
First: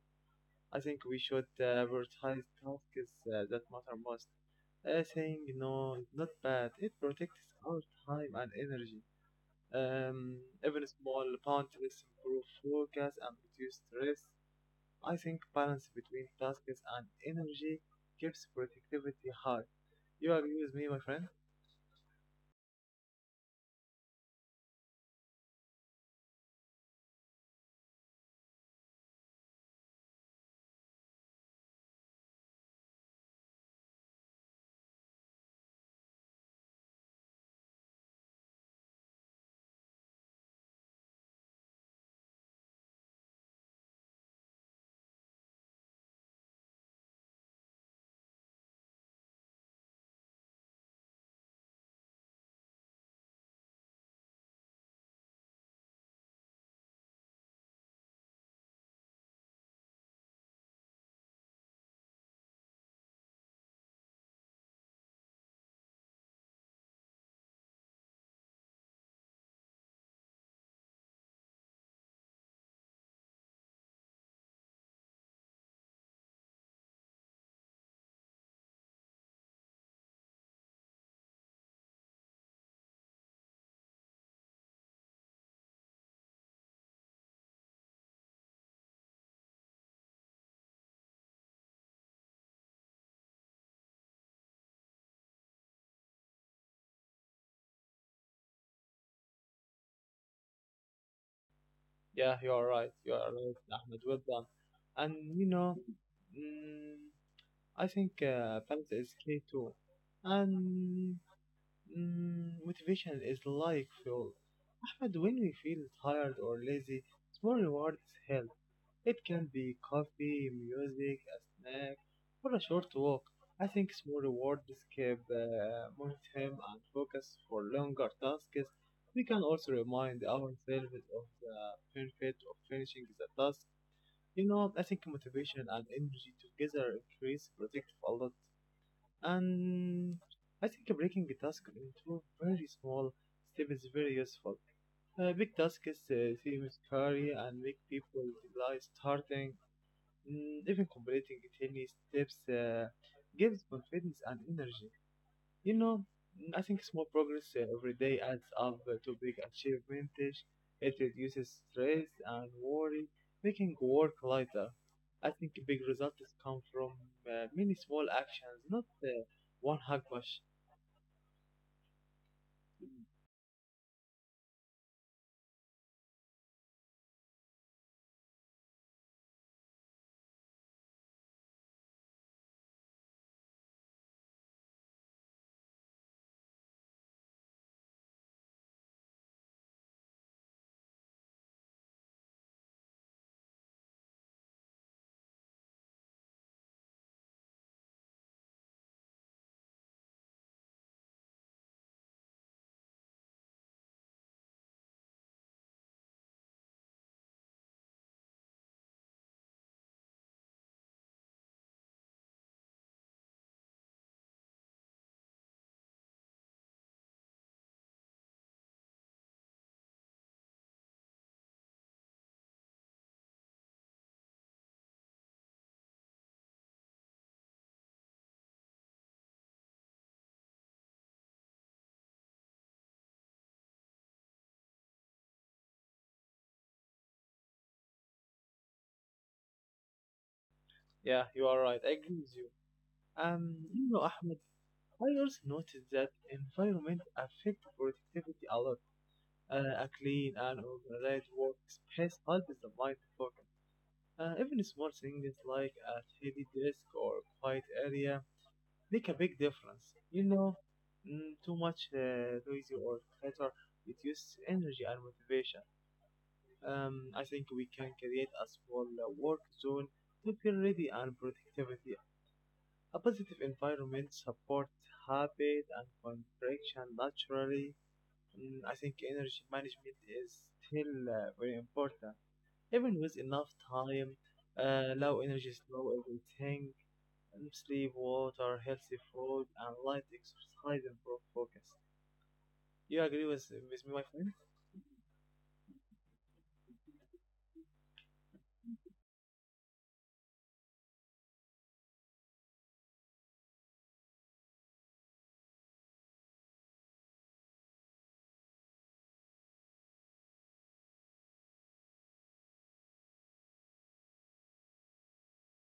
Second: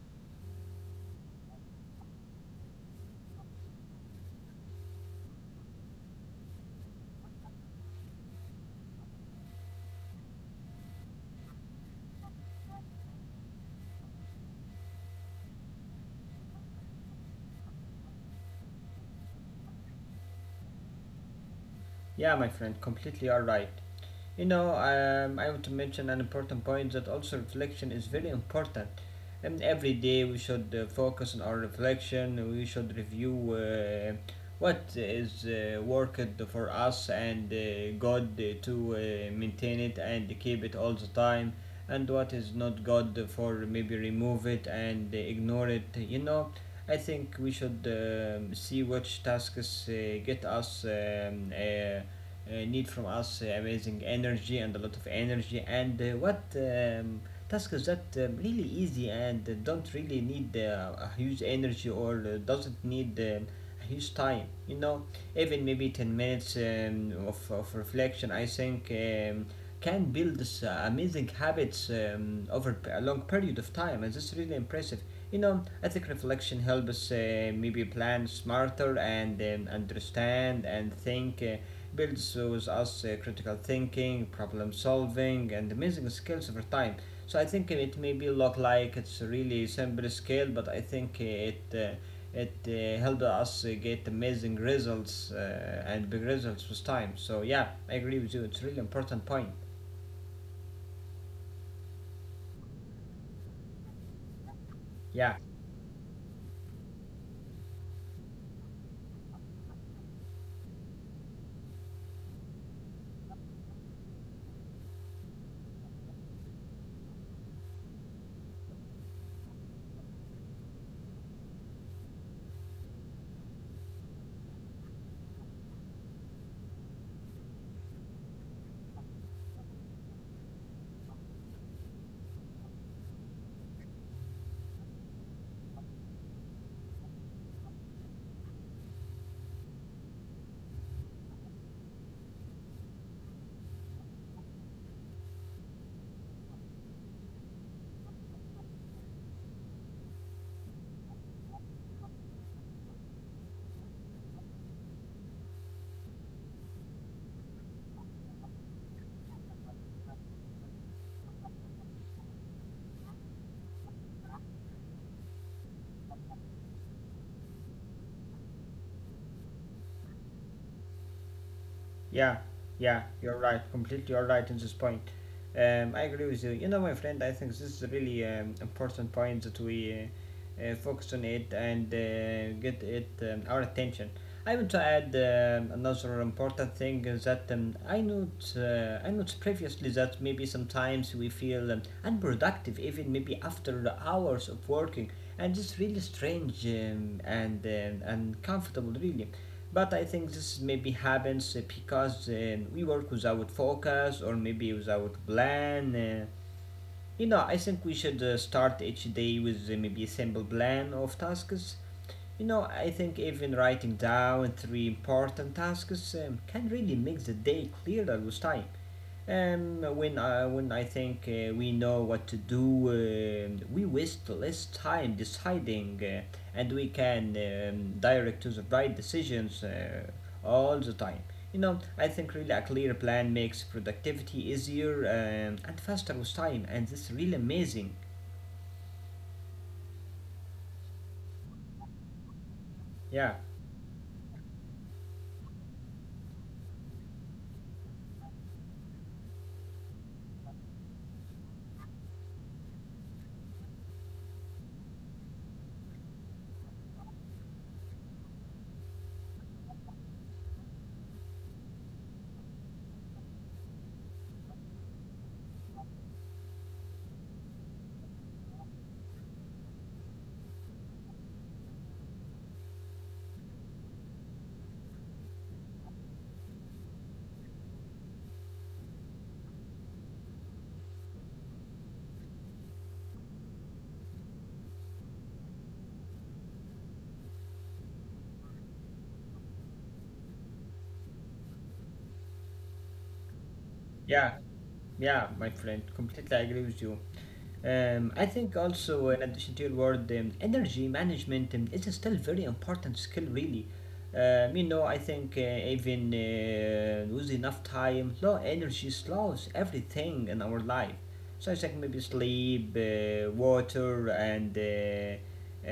B: I think we should uh, prioritize tasks uh, that matter most. Uh, saying no is not bad. It protects our time and energy. Um, Even small boundaries improve focus and reduce stress. I think balance between tasks and energy keeps productivity high. You agree with me, my friend?
A: Yeah, my friend, completely all right. You know, um, I want to mention an important point that also reflection is very important. And every day we should uh, focus on our reflection. We should review uh, what is uh, worked for us and uh, God to uh, maintain it and keep it all the time, and what is not God for maybe remove it and ignore it. You know, I think we should um, see which tasks uh, get us. Um, uh, uh, need from us uh, amazing energy and a lot of energy and uh, what um, task that um, really easy and uh, don't really need uh, a huge energy or uh, doesn't need um, a huge time, you know, even maybe ten minutes um, of, of reflection, i think um, can build this uh, amazing habits um, over p- a long period of time, and this is really impressive. You know, I think reflection helps us uh, maybe plan smarter and um, understand and think uh, builds with us uh, critical thinking, problem solving, and amazing skills over time. So I think it maybe look like it's a really simple skill, but I think it uh, it uh, helped us uh, get amazing results uh, and big results with time. So yeah, I agree with you. It's a really important point.
B: Yeah, you are right. You are right, Ahmed. Well done.
A: Yeah.
B: And you know, mm, I think uh, balance is key too. And mm, motivation is like fuel. And when we feel tired or lazy, small rewards help. It can be coffee, music, a snack, or a short walk. I think small rewards keep uh, momentum and focus for longer tasks. We can also remind ourselves of the benefit of finishing the task. You know, I think motivation and energy together increase productive a lot. And I think breaking a task into very small steps is very useful. Uh, big tasks uh, seem scary and make people delay starting. Mm, even completing tiny steps uh, gives confidence and energy. You know, mm, I think small progress uh, every day adds up uh, to big achievements. It reduces stress and worry, making work lighter. I think big results come from uh, many small actions, not uh, one hug bash.
A: Yeah, yeah, you're right. Completely, you're right in this point. Um, I agree with you. You know, my friend, I think this is a really um, important point that we uh, uh, focus on it and uh, get it um, our attention. I want to add um, another important thing is that um, I note uh, I noticed previously that maybe sometimes we feel um, unproductive even maybe after the hours of working, and it's really strange um, and um, uncomfortable really. But I think this maybe happens uh, because uh, we work without focus or maybe without plan. Uh, you know, I think we should uh, start each day with uh, maybe a simple plan of tasks. You know, I think even writing down three important tasks um, can really make the day clearer with time. Um, when I, when I think uh, we know what to do, um we waste less time deciding, uh, and we can um, direct to the right decisions uh, all the time. You know, I think really a clear plan makes productivity easier and and faster with time, and this is really amazing.
B: Yeah, you are right. I agree with you.
A: Yeah,
B: Um, you know, Ahmed, I also noticed that environment affects productivity a lot. Uh, a clean and organized workspace helps the mind focus. Uh, even small things like a shady desk or quiet area make a big difference. You know, mm, too much uh, noisy or clutter reduces energy and motivation. Um, I think we can create a small uh, work zone to feel ready and productivity. A positive environment supports habit and contraction naturally. Mm, I think energy management is still uh, very important. Even with enough time, uh, low energy slow everything, and sleep, water, healthy food, and light exercise improve focus. You agree with, with me, my friend?
A: yeah, yeah, my friend, completely agree with you. Um, I think also, in addition to your word, um, energy management um, is still very important skill, really. Um, you know, I think uh, even uh, with enough time, low energy slows everything in our life. So I think maybe sleep, uh, water, and uh, uh,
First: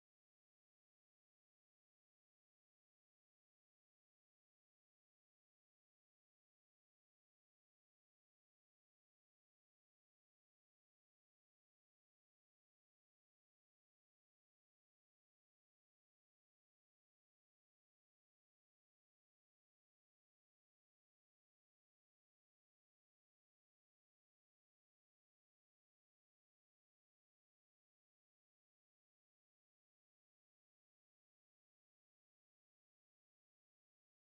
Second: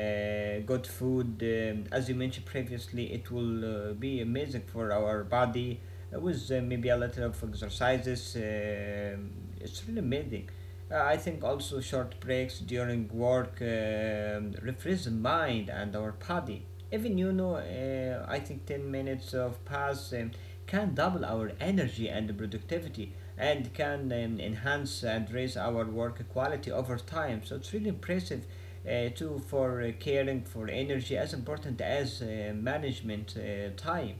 A: good food. Um, as you mentioned previously, it will uh, be amazing for our body uh, with uh, maybe a little of exercises. Um it's really amazing. Uh, I think also short breaks during work um, refresh the mind and our body. Even you know, uh, I think ten minutes of pause um, can double our energy and productivity and can um, enhance and raise our work quality over time. So it's really impressive uh, too for uh, caring for energy as important as uh, management uh, time.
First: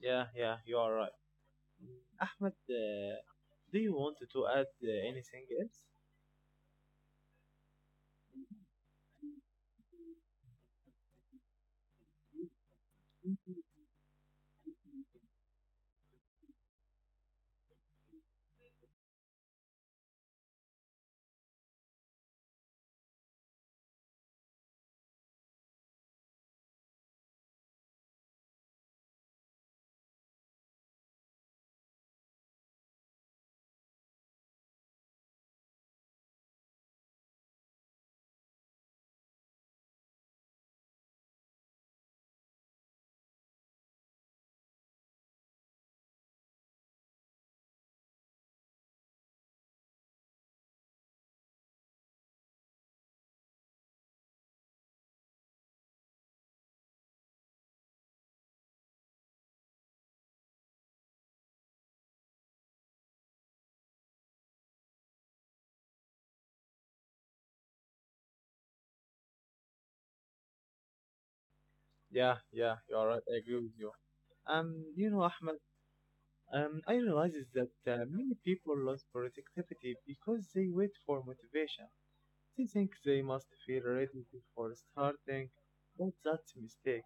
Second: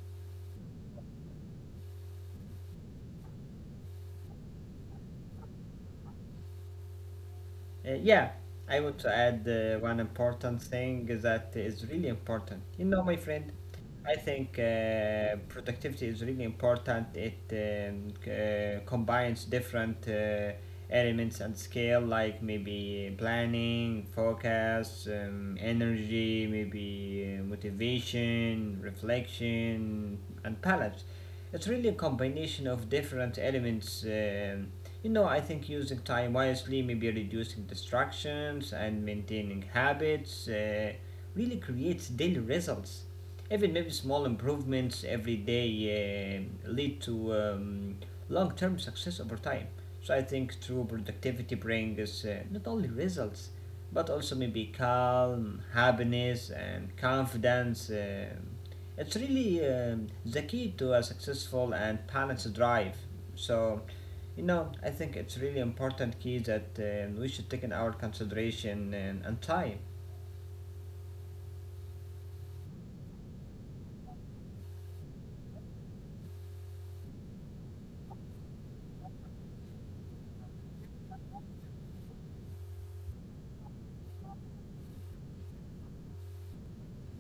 B: Yeah, yeah, you are right. Mm, Ahmed, uh, do you want to add uh, anything else?
A: Uh, yeah, I want to add uh, one important thing that is really important. You know, my friend, I think uh, productivity is really important. It um, c- uh, combines different uh, elements and scale, like maybe planning, focus, um, energy, maybe uh, motivation, reflection, and balance. It's really a combination of different elements. Um you know, I think using time wisely, maybe reducing distractions and maintaining habits, uh, really creates daily results. Even maybe small improvements every day uh, lead to um, long term success over time. So I think true productivity brings uh, not only results, but also maybe calm, happiness, and confidence. Um it's really um, the key to a successful and balanced drive. So you know, I think it's really important key that um, we should take in our consideration and, and time.
B: Yeah, yeah, you are right. I agree with you. Um, you know, Ahmed, um, I realize is that uh, many people lose productivity because they wait for motivation. They think they must feel ready before starting, but that's a mistake.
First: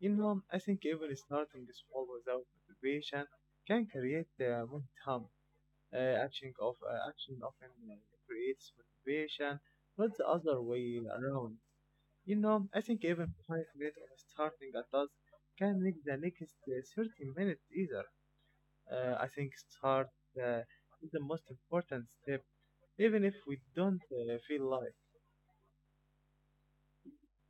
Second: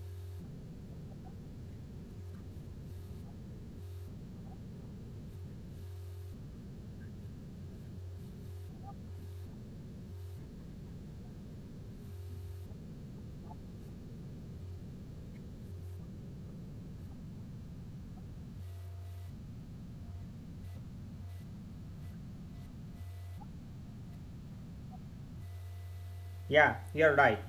B: You know, I think even starting small without motivation can create the momentum. Uh, action of uh, action often uh, creates motivation, not the other way around. You know, I think even five minutes of starting a task can make the next uh, thirty minutes either. Uh, I think start uh, is the most important step, even if we don't uh, feel like.
A: Yeah, you're right.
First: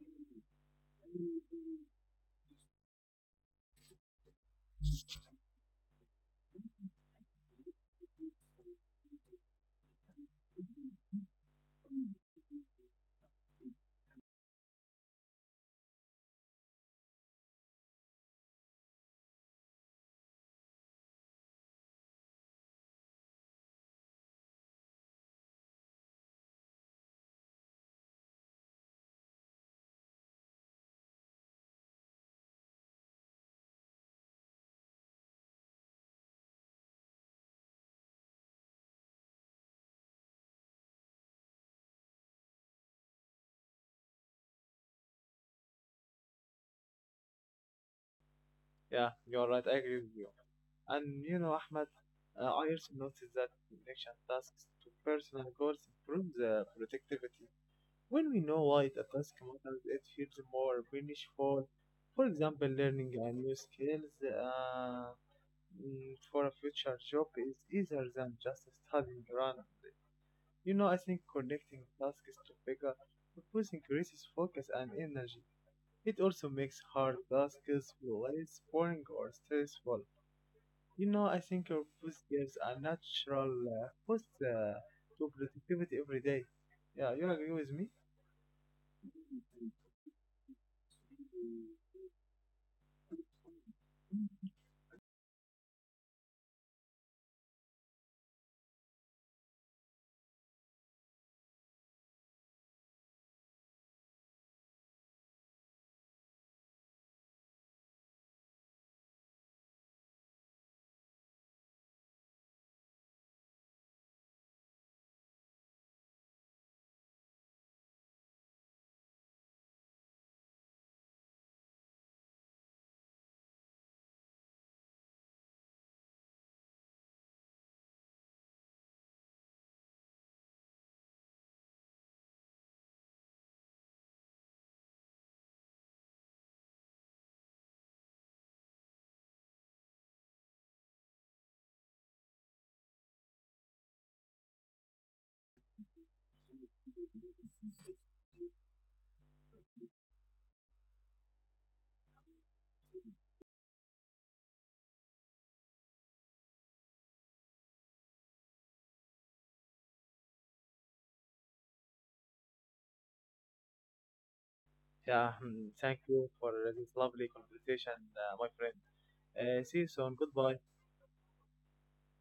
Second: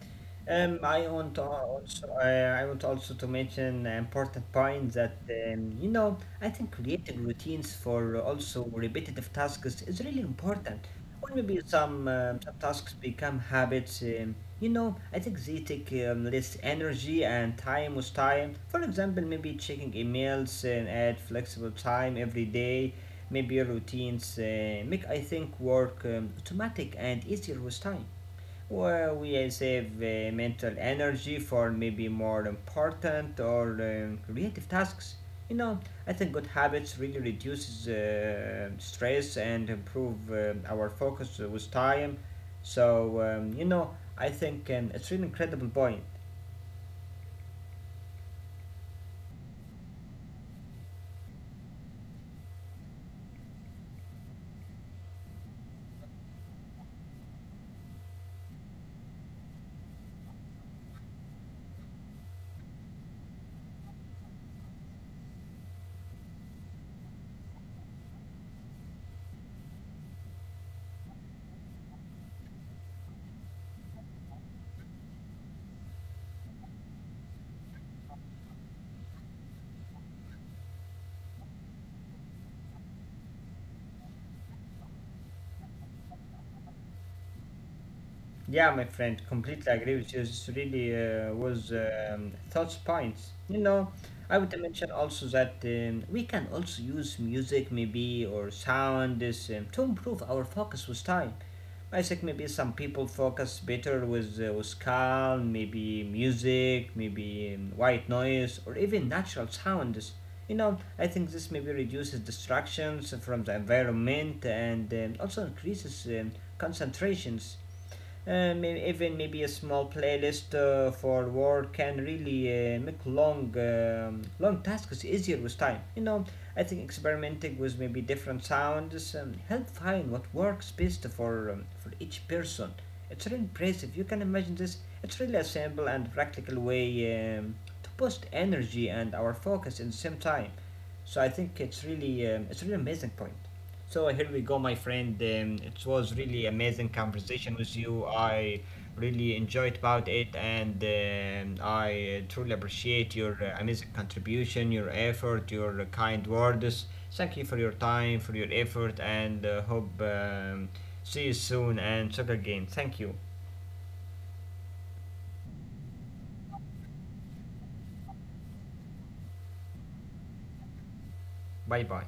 A: Um, I want to also uh, I want also to mention an important point that um, you know I think creating routines for also repetitive tasks is really important. Or maybe some um, some tasks become habits. Um, you know, I think they take um, less energy and time with time. For example, maybe checking emails and at flexible time every day. Maybe routines uh, make I think work um, automatic and easier with time, where we save uh, mental energy for maybe more important or um, creative tasks. You know, I think good habits really reduces uh, stress and improve uh, our focus with time. So um, you know, I think um, it's really incredible point.
B: Yeah, you're right. I agree with you. And you know, Ahmed, uh, I also noticed that connection tasks to personal goals improve the productivity. When we know why the task matters, it feels more meaningful. For example, learning a new skills uh, mm, for a future job is easier than just studying randomly. You know, I think connecting tasks to bigger purpose increases focus and energy. It also makes hard tasks less boring or stressful. You know, I think your post gives a natural uh, boost uh, to productivity every day. Yeah, you agree with me?
A: Yeah, my friend, completely agree with you. This really uh, was um, thoughts points. You know, I would mention also that um, we can also use music maybe or sound this um, to improve our focus with time. I think maybe some people focus better with uh, with calm, maybe music, maybe um, white noise, or even natural sounds. You know, I think this maybe reduces distractions from the environment and um, also increases um, concentrations uh, maybe even maybe a small playlist uh, for work can really uh, make long um, long tasks easier with time. You know, I think experimenting with maybe different sounds um, help find what works best for um, for each person. It's really impressive, you can imagine this. It's really a simple and practical way um, to boost energy and our focus in the same time. So I think it's really um, it's really amazing point. So here we go, my friend. Um, it was really amazing conversation with you. I really enjoyed about it, and um, I truly appreciate your uh, amazing contribution, your effort, your kind words. Thank you for your time, for your effort, and uh, hope um, see you soon and talk again. Thank you.
B: Yeah, hmm, thank you for this lovely conversation, uh, my friend. Uh, see you soon. Goodbye.
A: Bye bye.